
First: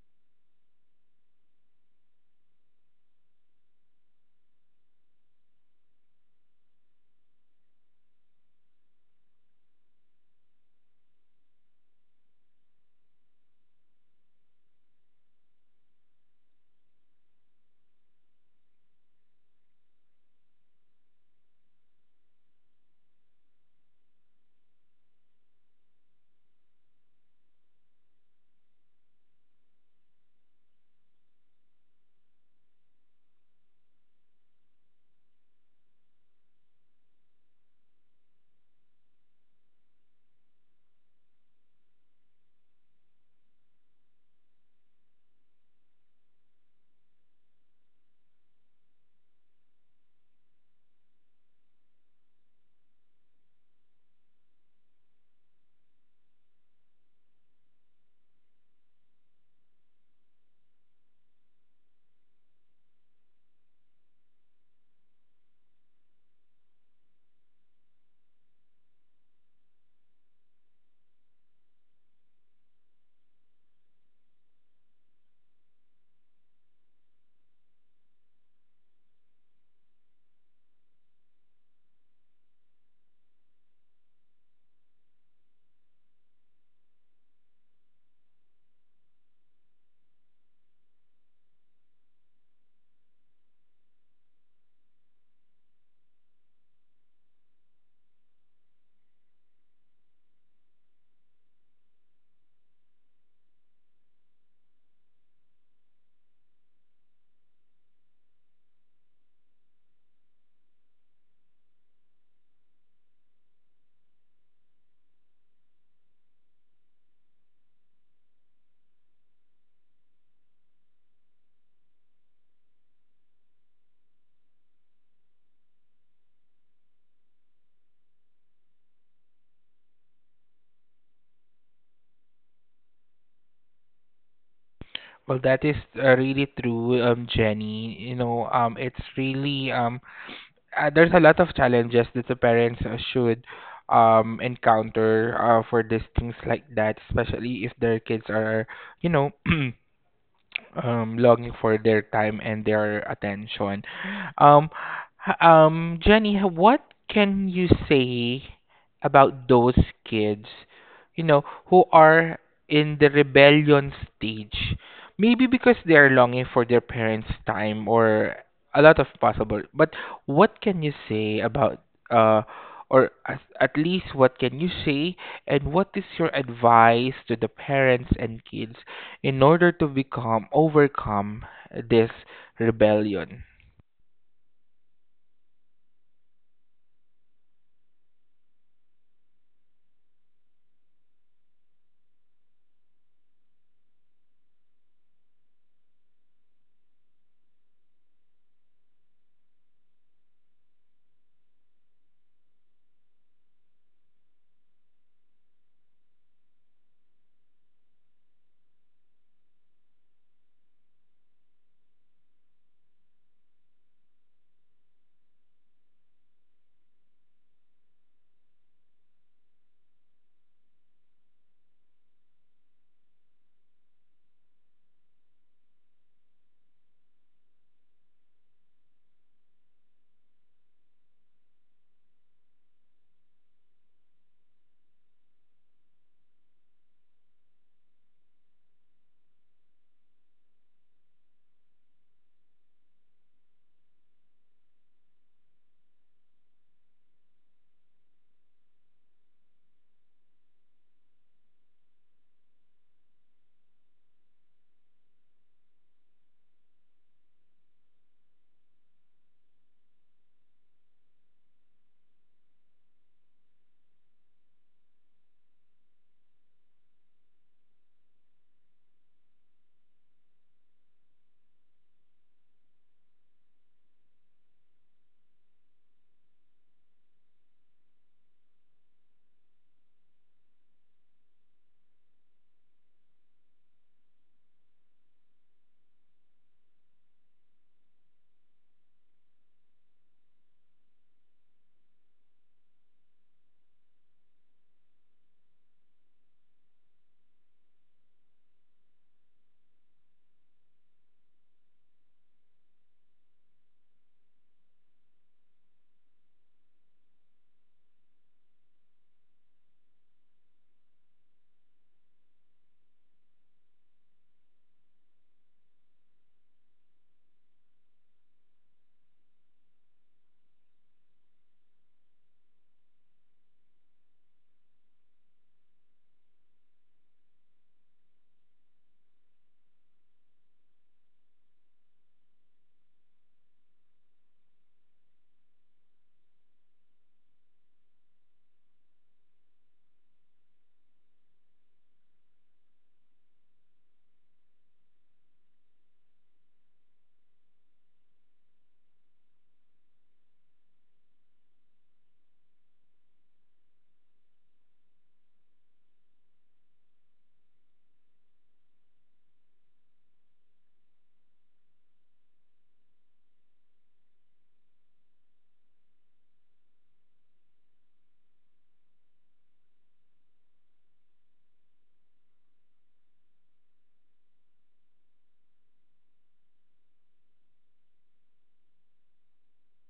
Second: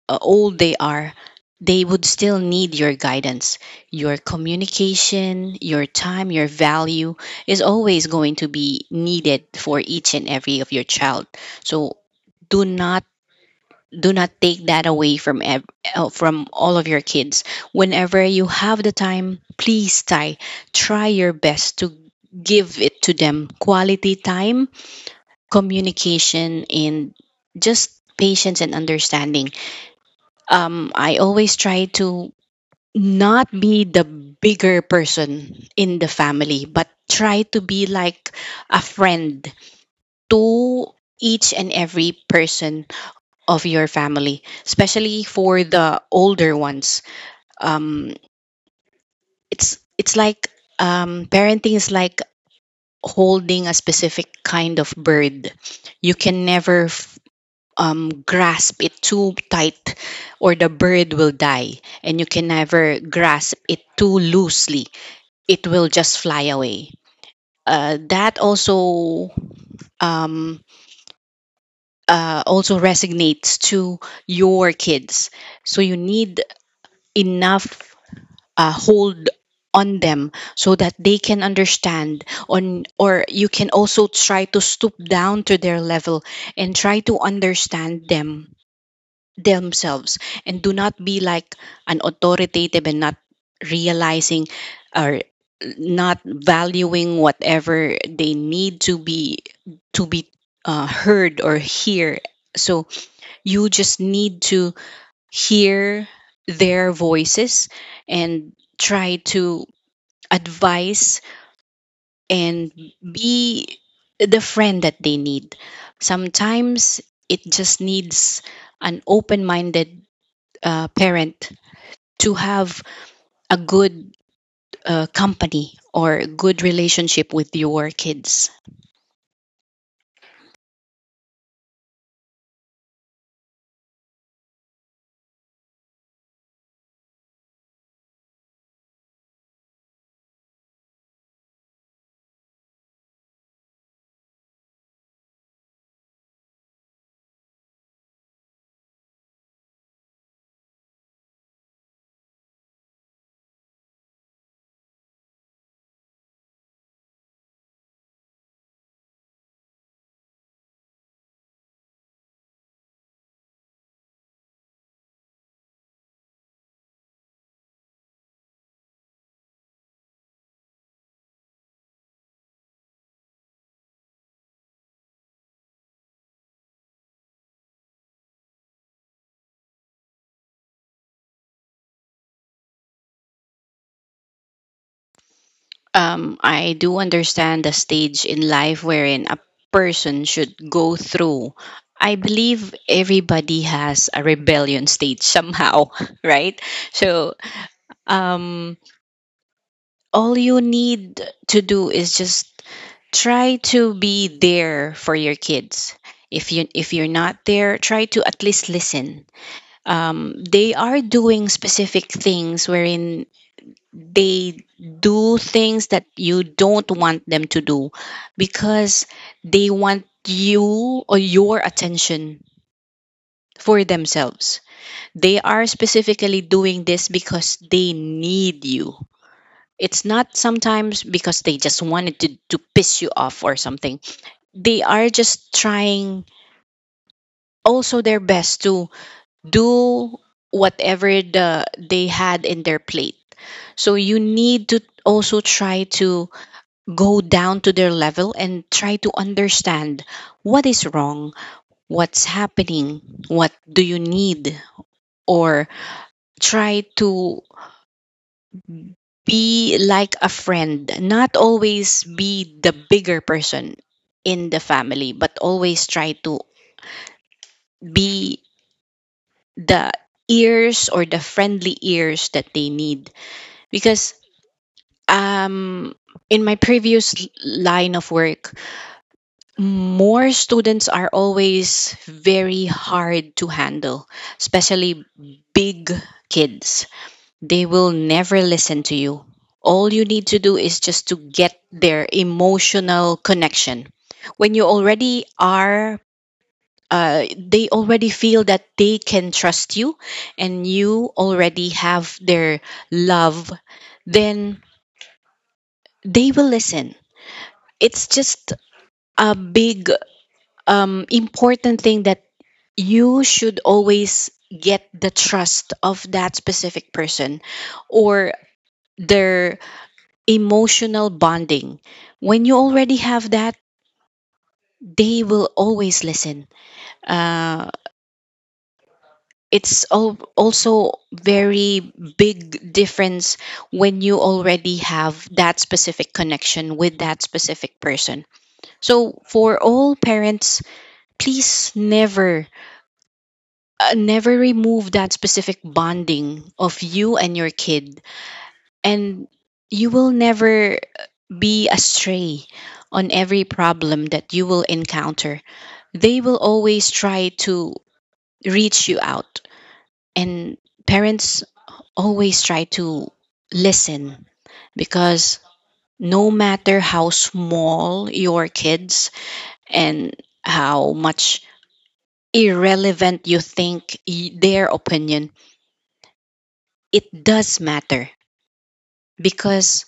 S2: old they are, they would still need your guidance. Your communication, your time, your value is always going to be needed for each and every of your child. So do not do not take that away from from all of your kids. Whenever you have the time, please try, try your best to give it to them quality time, communication, and just patience and understanding. I always try to not be the bigger person in the family, but try to be like a friend to each and every person of your family, especially for the older ones. Um, it's like, parenting is like holding a specific kind of bird. You can never grasp it too tight or the bird will die. And you can never grasp it too loosely, it will just fly away. That also, um, also resonates to your kids. So you need enough hold on them so that they can understand on, or you can also try to stoop down to their level and try to understand them themselves, and do not be like an authoritative and not realizing or not valuing whatever they need to be heard or hear. So you just need to hear their voices and try to advise and be the friend that they need. Sometimes it just needs an open-minded parent to have a good company or good relationship with your kids.
S1: Well, that is really true, Jenny. You know, it's really there's a lot of challenges that the parents should encounter, for these things like that, especially if their kids are, you know, longing for their time and their attention. Um, Jenny, what can you say about those kids, you know, who are in the rebellion stage? Maybe because they're longing for their parents' time, or a lot of possible. But what can you say about uh or, at least, what can you say, and what is your advice to the parents and kids in order to become overcome this rebellion?
S2: I do understand the stage in life wherein a person should go through. I believe everybody has a rebellion stage somehow, right? So, um, all you need to do is just try to be there for your kids. If you're not there, try to at least listen. They are doing specific things wherein they do things that you don't want them to do because they want you or your attention for themselves. They are specifically doing this because they need you. It's not sometimes because they just wanted to piss you off or something. They are just trying also their best to do whatever the they had in their plate. So you need to also try to go down to their level and try to understand what is wrong, what's happening, what do you need, or try to be like a friend, not always be the bigger person in the family, but always try to be the ears or the friendly ears that they need. Because um, in my previous line of work, more students are always very hard to handle, especially big kids. They will never listen to you. All you need to do is just to get their emotional connection. When you already are, they already feel that they can trust you and you already have their love, then they will listen. It's just a big important thing that you should always get the trust of that specific person or their emotional bonding. When you already have that, they will always listen. Uh, it's also very big difference when you already have that specific connection with that specific person. So for all parents, please never, never remove that specific bonding of you and your kid, and you will never be astray on every problem that you will encounter. They will always try to reach you out, and parents always try to listen, because no matter how small your kids and how much irrelevant you think their opinion, it does matter because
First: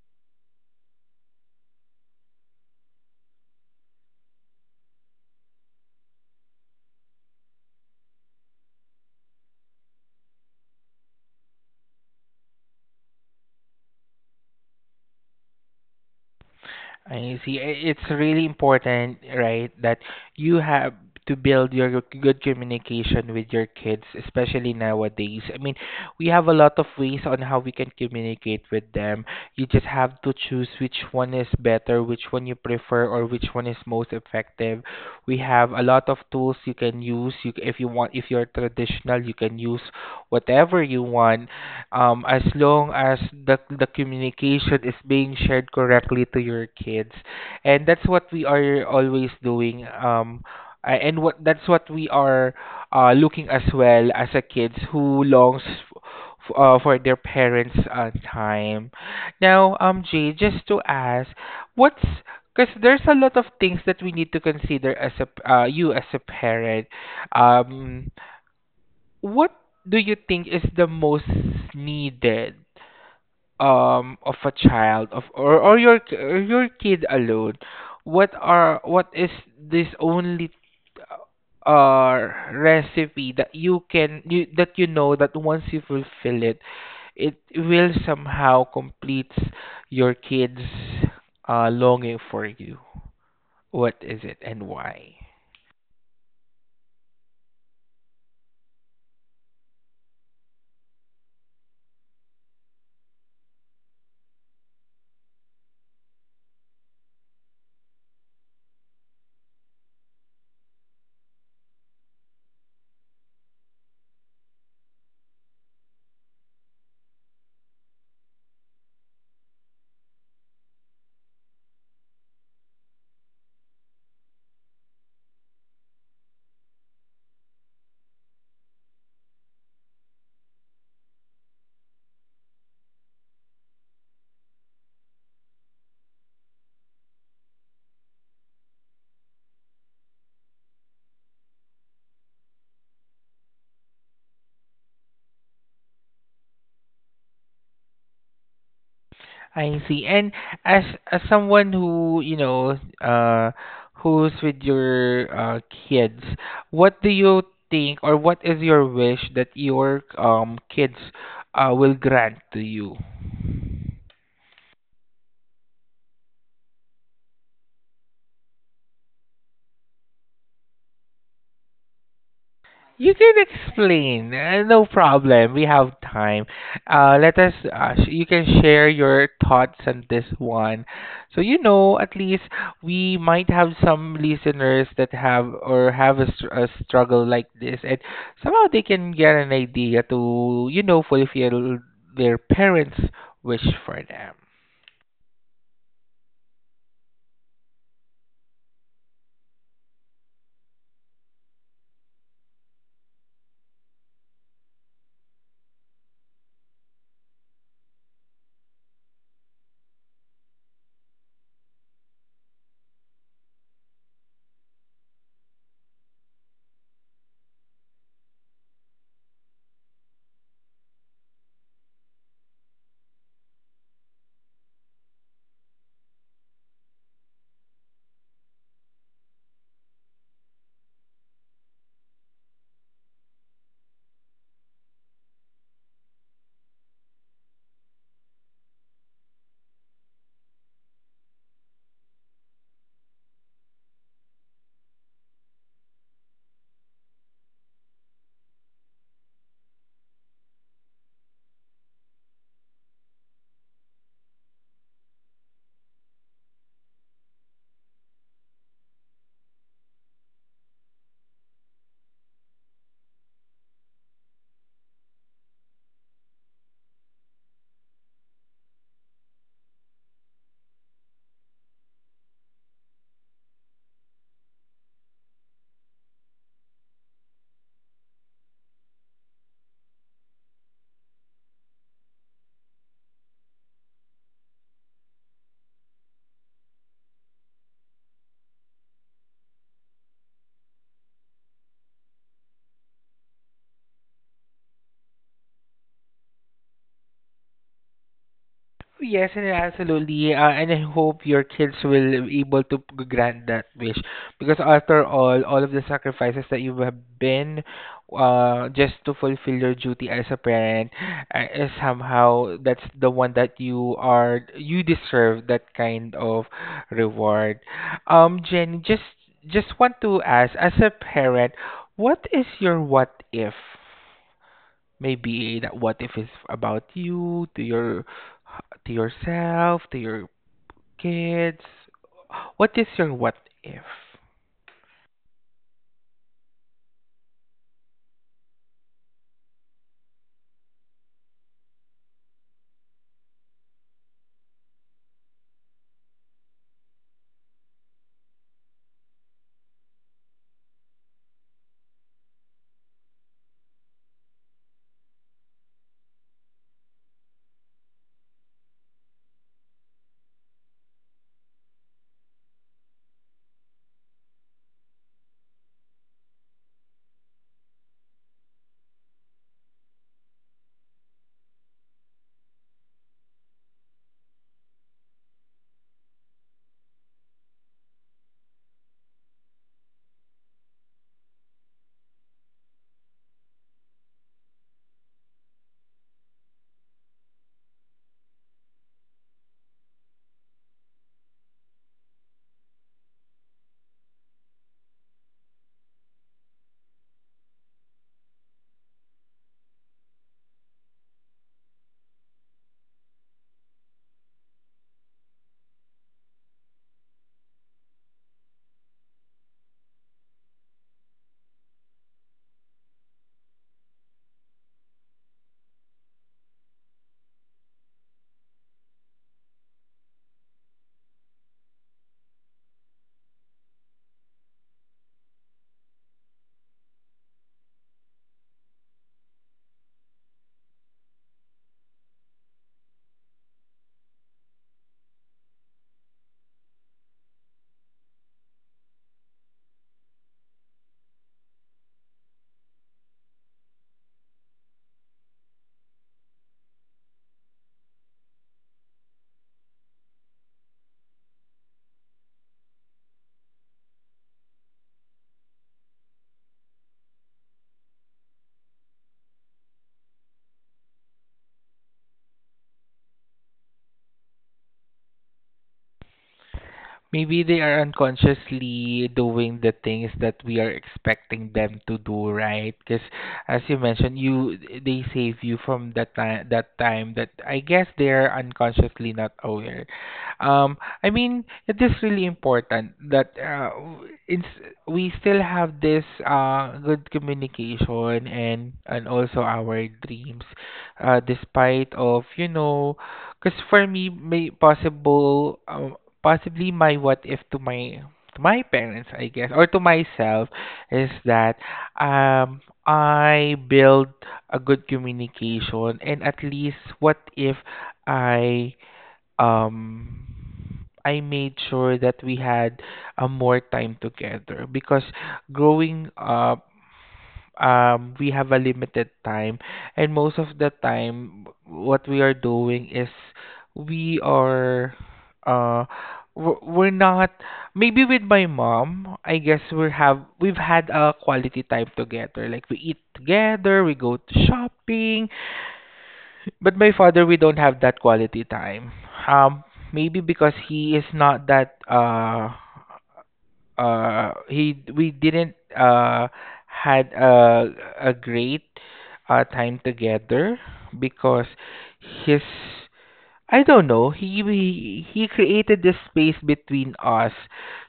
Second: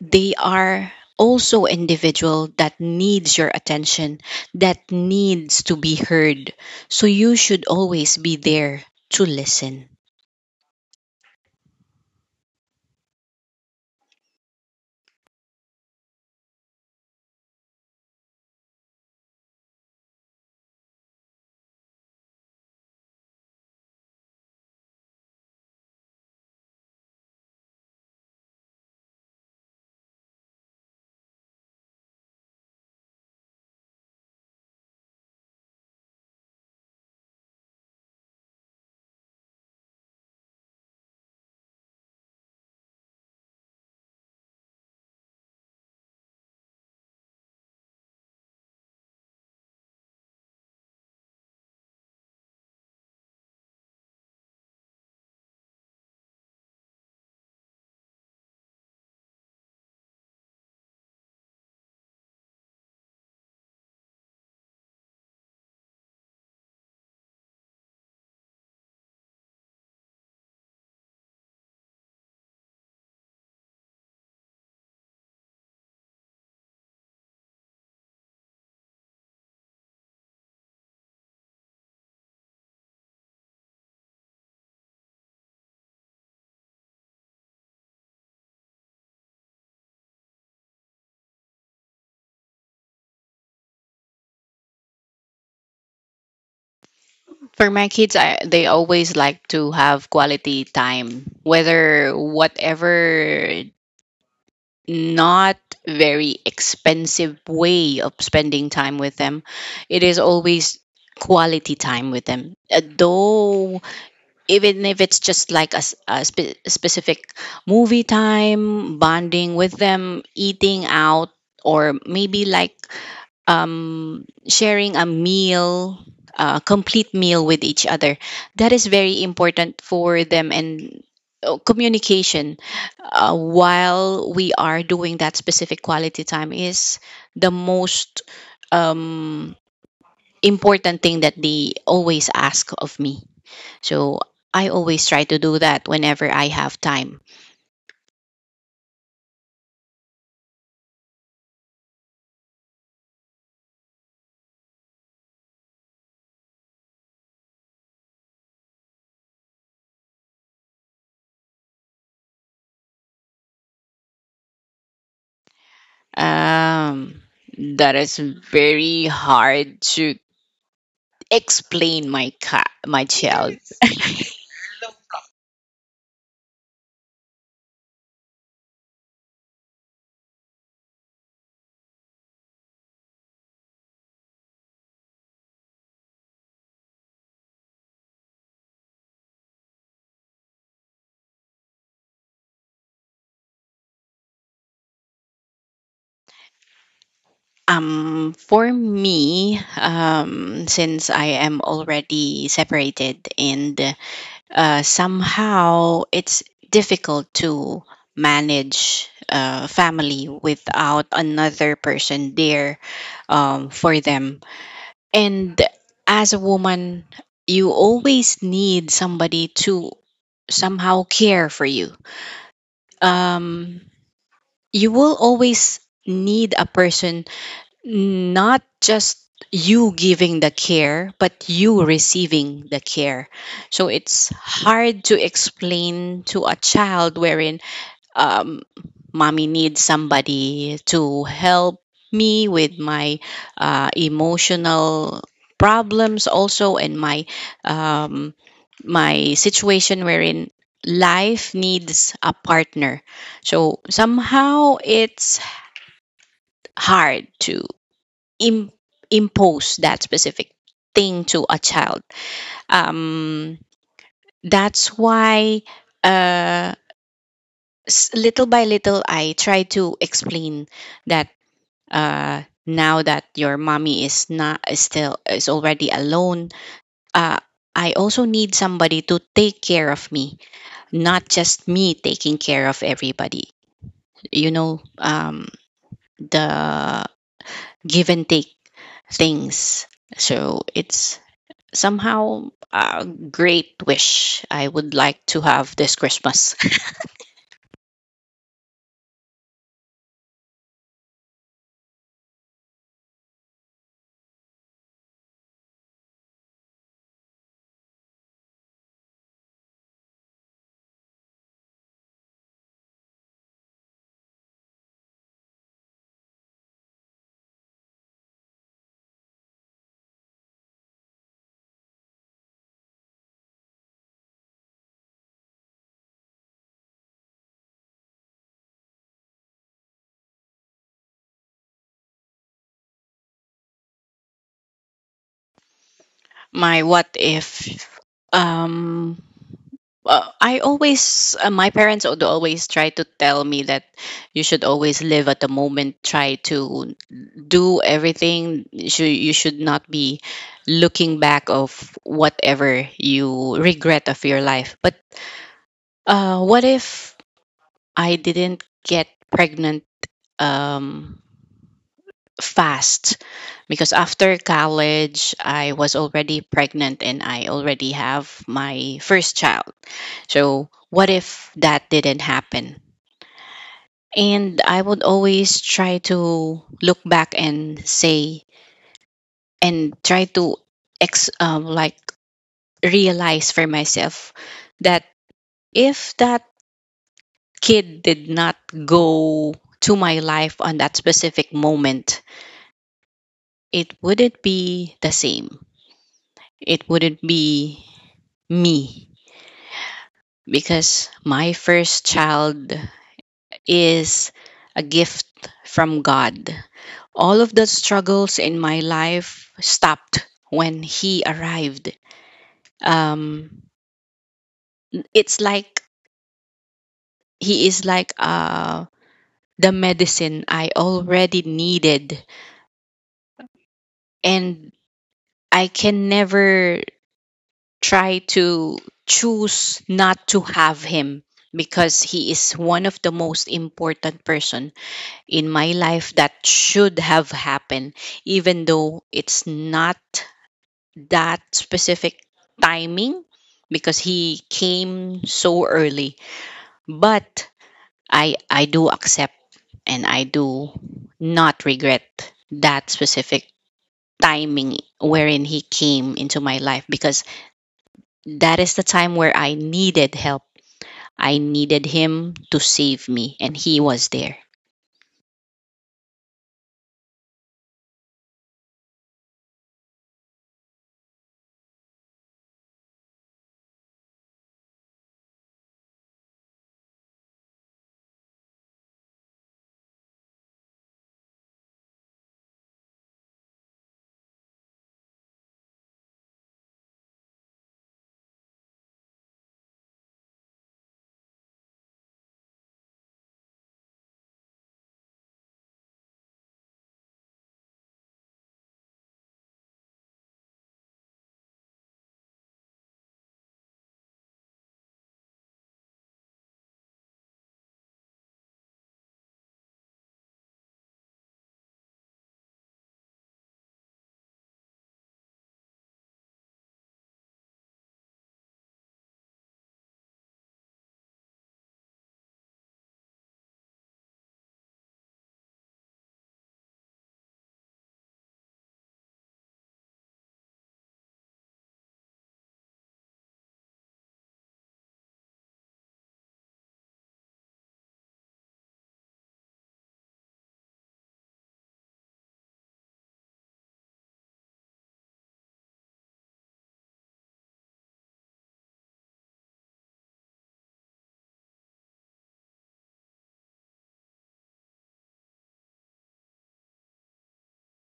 S2: they are also individual that needs your attention, that needs to be heard, so you should always be there to listen.
S1: And you see, it's really important, right, that you have to build your good communication with your kids, especially nowadays. I mean, we have a lot of ways on how we can communicate with them. You just have to choose which one is better, which one you prefer, or which one is most effective. We have a lot of tools you can use. You, if you want, if you're traditional, you can use whatever you want, as long as the communication is being shared correctly to your kids, and that's what we are always doing. And what that's what we are looking as well, as a kids who longs for their parents' time. Now, Jay, just to ask, what's because there's a lot of things that we need to consider as a you as a parent. Um, what do you think is the most needed of a child, of or or your kid alone? What is this only uh recipe that you can you that you know, that once you fulfill it, it will somehow completes your kids longing for you? What is it, and why?
S2: For my kids, they always like to have quality time, whether whatever, not very expensive way of spending time with them, it is always quality time with them. Though even if it's just like a specific movie time bonding with them, eating out, or maybe like, sharing a meal, a complete meal with each other, that is very important for them. And communication while we are doing that specific quality time is the most um, important thing that they always ask of me. So I always try to do that whenever I have time.
S1: I see. And as as someone who, you know, who's with your kids, what do you think, or what is your wish that your kids will grant to you?
S2: Um, that is very hard to explain. My cat, my
S1: You can
S2: child.
S1: explain. No problem. We have time. You can share your thoughts on this one. So, you know, at least we might have some listeners that have or have a, a struggle like this, and somehow they can get an idea to, you know, fulfill their parents' wish for them.
S2: For me, since I am already separated and somehow it's difficult to manage family without another person there, for them. And as a woman, you always need somebody to somehow care for you. Um, you will always need a person, not just you giving the care, but you receiving the care. So it's hard to explain to a child wherein, um, mommy needs somebody to help me with my emotional problems also and my um, my situation wherein life needs a partner. So somehow it's hard to Im- impose that specific thing to a child. um, that's why, uh, little by little, I try to explain that, now that your mommy is not is still is already alone, uh, I also need somebody to take care of me, not just me taking care of everybody, you know. The give and take things. So it's somehow a great wish I would like to have this Christmas.
S1: Yes, and absolutely. And I hope your kids will be able to grant that wish. Because after all of the sacrifices that you have been, just to fulfill your duty as a parent, is somehow, that's the one that you are, you deserve that kind of reward. Jenny, just want to ask, as a parent, what is your what if? Maybe that what if is about you, to your, to yourself, to your kids. What is your what if?
S2: My what if, um I always, my parents would always try to tell me that you should always live at the moment, try to do everything. You should not be looking back of whatever you regret of your life. But what if I didn't get pregnant um, fast? Because after college I was already pregnant and I already have my first child. So what if that didn't happen? And I would always try to look back and say, and try to ex like realize for myself that if that kid did not go to my life on that specific moment, it wouldn't be the same, it wouldn't be me. Because my first child is a gift from God. All of the struggles in my life stopped when he arrived. Um, it's like he is like, the medicine I already needed, and I can never try to choose not to have him, because he is one of the most important person in my life that should have happened, even though it's not that specific timing because he came so early. But I do accept and I do not regret that specific timing wherein he came into my life, because that is the time where I needed help. I needed him to save me, and he was there.
S1: Maybe they are unconsciously doing the things that we are expecting them to do, right? Because as you mentioned, you they save you from that time, that time that I guess they are unconsciously not aware. Um, I mean, it is really important that, it's, we still have this good communication, and also our dreams, despite of, you know, because for me, may possible, possibly my what if to my, to my parents, I guess, or to myself, is that um I build a good communication, and at least what if I um I made sure that we had a more time together, because growing up, we have a limited time, and most of the time, what we are doing is we are, uh, we're not, maybe with my mom. I guess we have, we've had a quality time together. Like, we eat together, we go to shopping. But my father, we don't have that quality time. Um, maybe because he is not that he, we didn't had a great time together, because his, I don't know, he created this space between us.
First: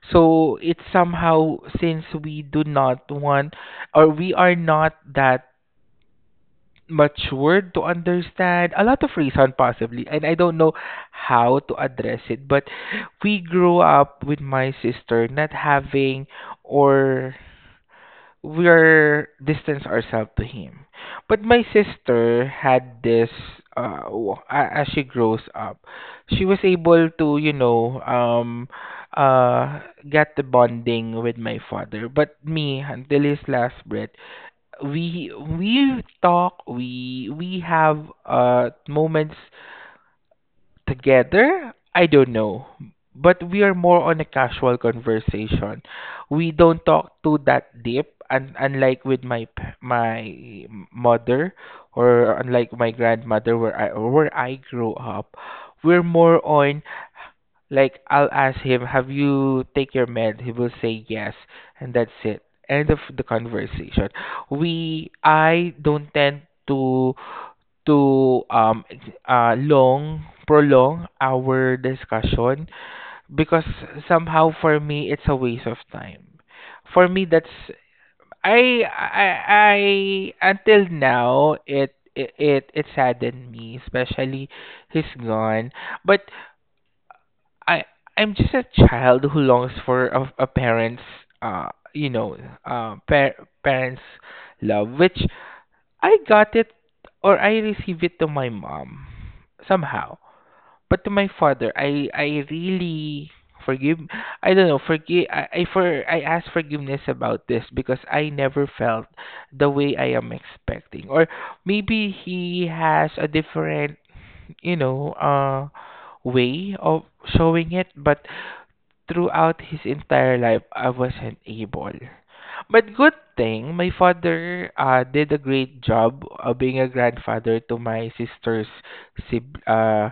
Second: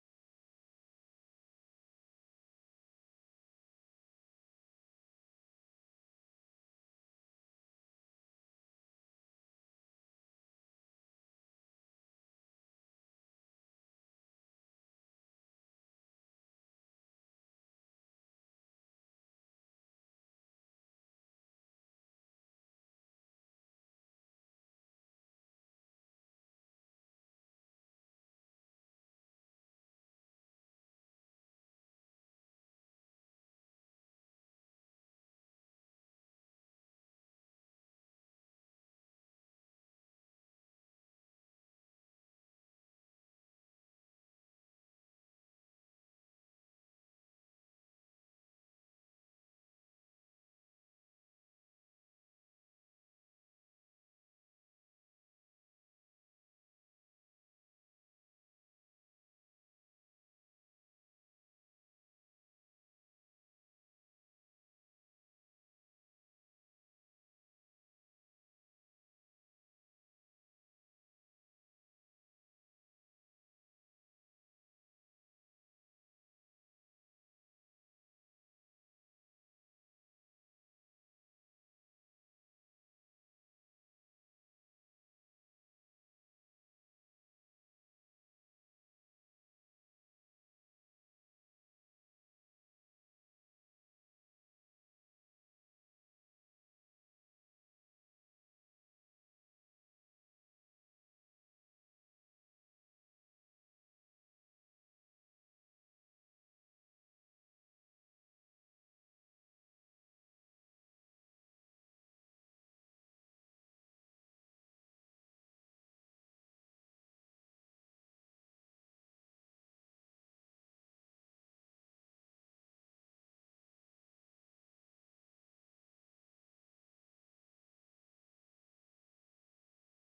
S1: So it's somehow, since we do not want, or we are not that much word to understand, a lot of reason possibly, and I don't know how to address it. But we grew up with my sister not having, or we're distance ourselves to him. But my sister had this as she grows up, she was able to, you know, uh get the bonding with my father. But me, until his last breath, we we talk we have moments together, I don't know, but we are more on a casual conversation. We don't talk to that deep, and unlike with my mother, or unlike my grandmother where I grew up, we're more on like I'll ask him, "Have you take your med?" He will say yes, and that's it. End of the conversation. We I don't tend to to long prolong our discussion because somehow for me it's a waste of time. For me that's I, I until now it saddened me, especially he's gone. But I, I'm just a child who longs for a parent's uh you know uh par- parents love, which I got it, or I received it to my mom somehow. But to my father, I really forgive. I don't know. Forgive. I ask forgiveness about this because I never felt the way I am expecting, or maybe he has a different, you know, uh, way of showing it. But throughout his entire life, I wasn't able. But good thing, my father did a great job of being a grandfather to my sister's sib- uh,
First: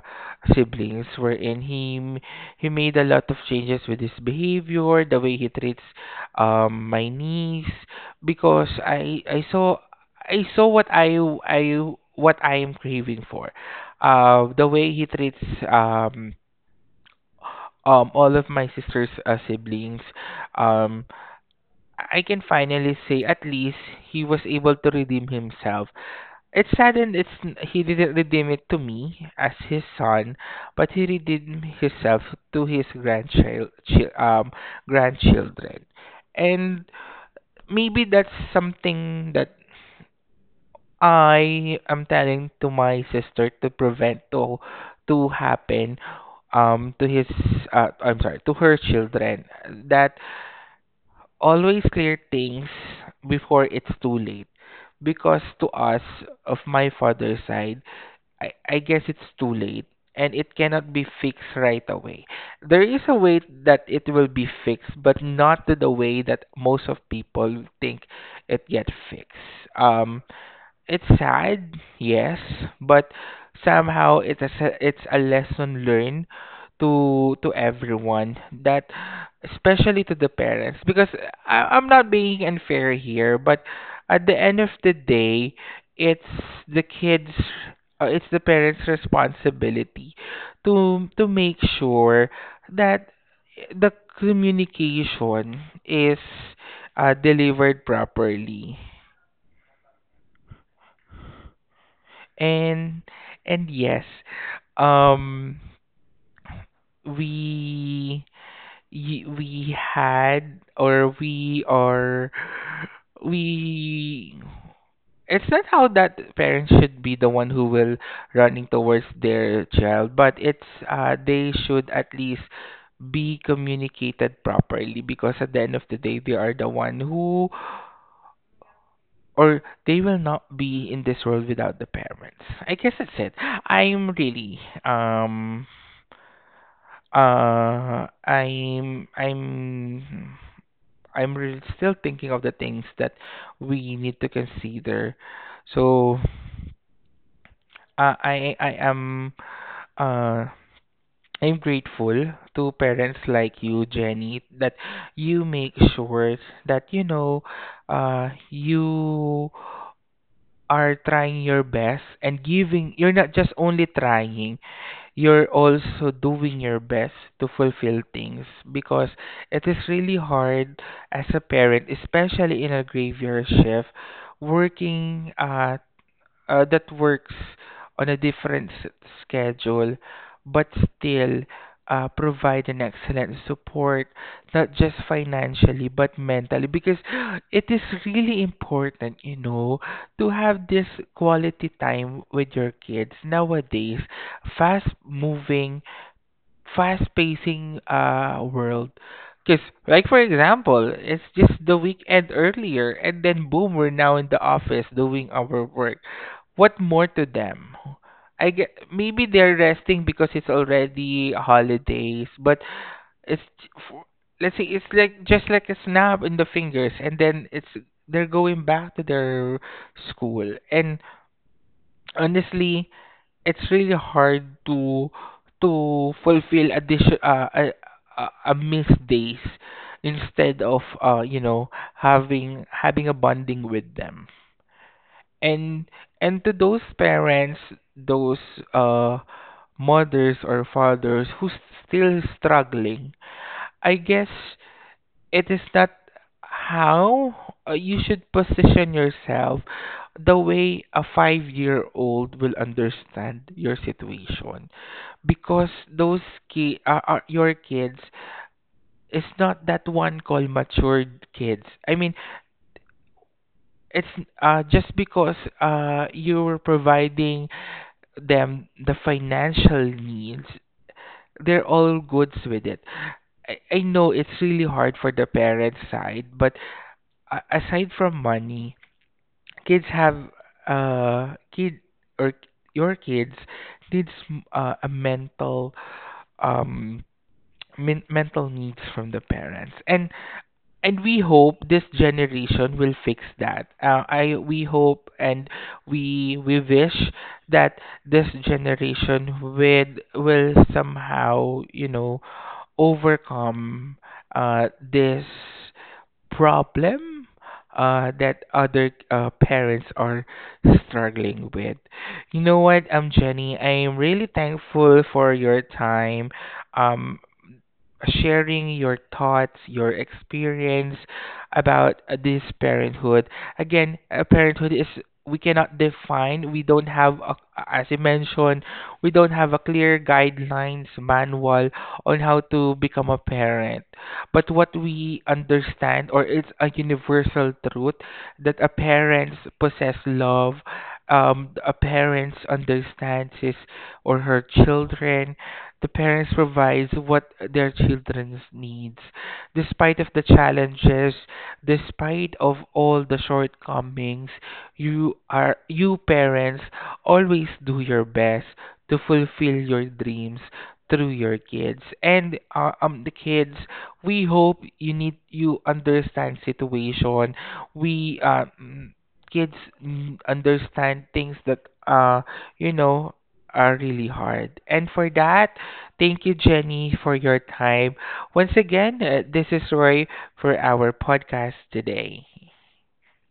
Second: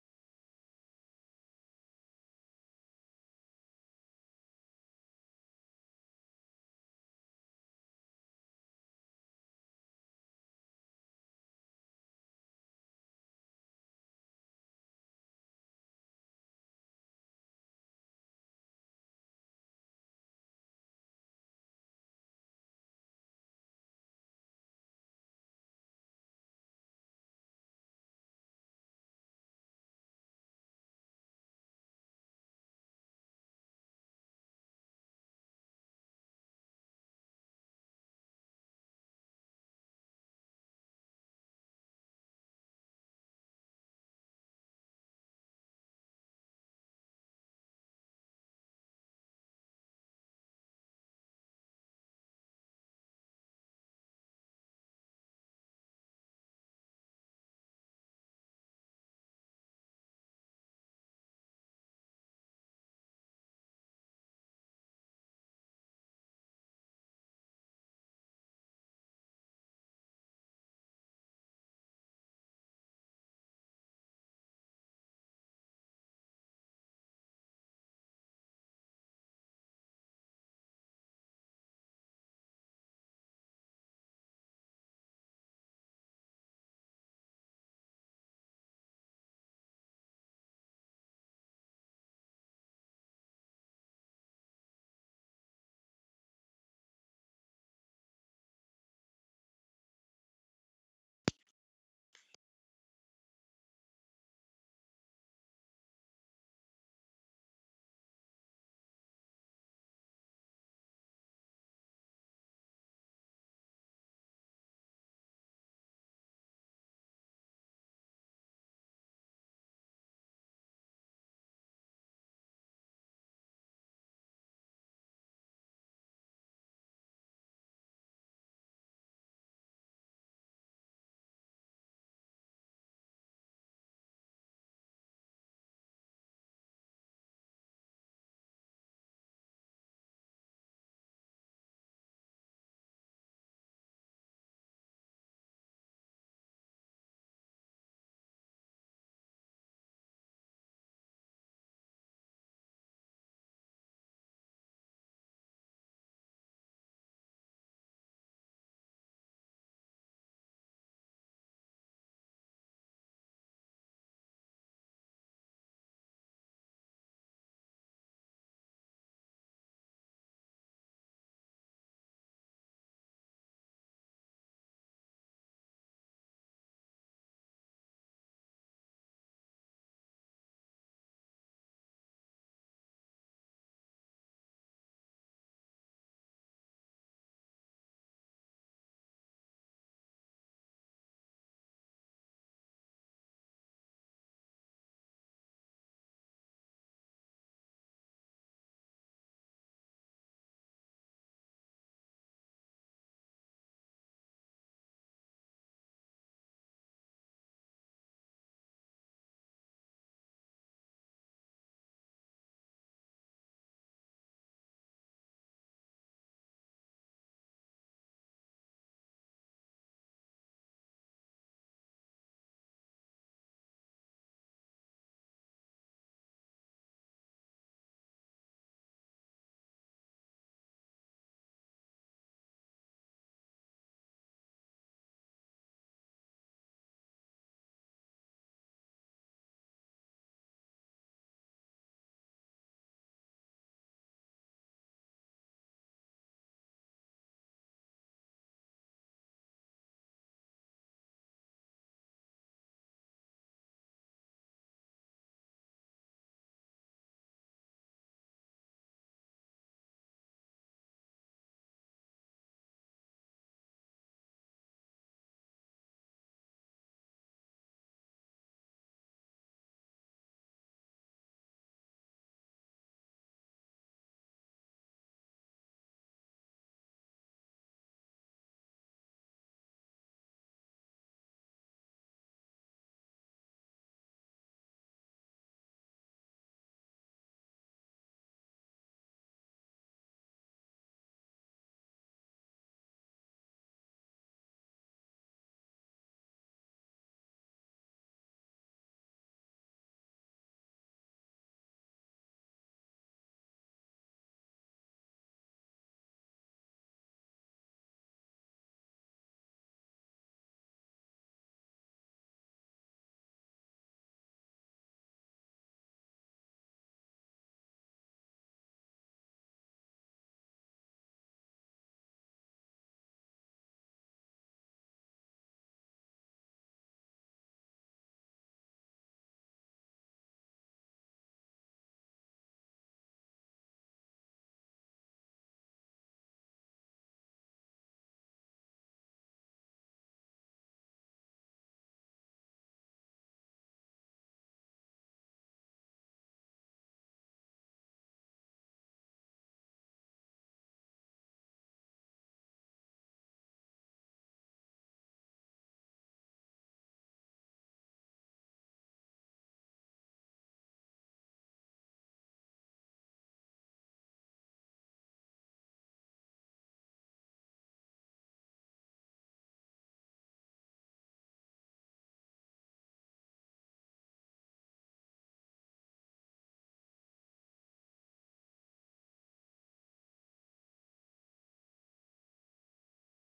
S1: siblings, wherein he made a lot of changes with his behavior, the way he treats my niece, because I saw what I what I am craving for, the way he treats um all of my sister's siblings. Um I can finally say at least he was able to redeem himself. It's sad, and it's he didn't redeem it to me as his son, but he redeemed himself to his grandchildren. And maybe that's something that I am telling to my sister, to prevent to happen to his I'm sorry, to her children, that always clear things before it's too late. Because to us, of my father's side, I guess it's too late, and it cannot be fixed right away. There is a way that it will be fixed, but not to the way that most of people think it gets fixed. Um, it's sad, yes, but somehow it's a lesson learned to everyone, that especially to the parents, because I'm not being unfair here, but at the end of the day, it's the kids, it's the parents' responsibility to make sure that the communication is delivered properly. And and yes, um, we y- we had or we are we. It's not how that parents should be the one who will running towards their child, but it's they should at least be communicated properly, because at the end of the day they are the one who, or they will not be in this world without the parents. I guess that's it. I'm really um Uh, I'm I'm I'm really still thinking of the things that we need to consider. So, uh, I I am uh I'm grateful to parents like you, Jenny, that you make sure that, you know, you are trying your best, and giving you're not just only trying, you're also doing your best to fulfill things, because it is really hard as a parent, especially in a graveyard shift, working, that works on schedule, but still provide an excellent support, not just financially but mentally, because it is really important, you know, to have this quality time with your kids. Nowadays, fast moving, fast pacing world, because like for example it's just the weekend earlier and then boom, we're now in the office doing our work. What more to them? I get, maybe they're resting because it's already holidays, but it's, for, let's say it's like just like a snap in the fingers, and then it's they're going back to their school. And honestly, it's really hard to fulfill addition, a missed days, instead of, uh, you know, having a bonding with them. and and to those parents, those uh mothers or fathers who's still struggling, I guess it is not how you should position yourself the way a 5-year-old old will understand your situation, because those are your kids, is not that one called matured kids, I mean it's just because you're providing them the financial needs, they're all goods with it. I know it's really hard for the parent side, but aside from money, kids have kid or your kids needs a mental, um mental needs from the parents. And we hope this generation will fix that, I we hope, and we wish that this generation will somehow, you know, overcome this problem that other parents are struggling with. You know what, Jenny, I am really thankful for your time. Um, sharing your thoughts, your experience about this parenthood. Again, parenthood is we cannot define. We don't have, a, as you mentioned, we don't have a clear guidelines manual on how to become a parent. But what we understand, or it's a universal truth, that a parents possess love. A parents understands his or her children, the parents provides what their children's needs, despite of the challenges, despite of all the shortcomings. You are, you parents, always do your best to fulfill your dreams through your kids. And the kids, we hope you need, you understand situation. We, mm, kids, mm, understand things that, uh you know, are really hard. And for that, thank you, Jenny, for your time. Once again, this is Roy for our podcast today.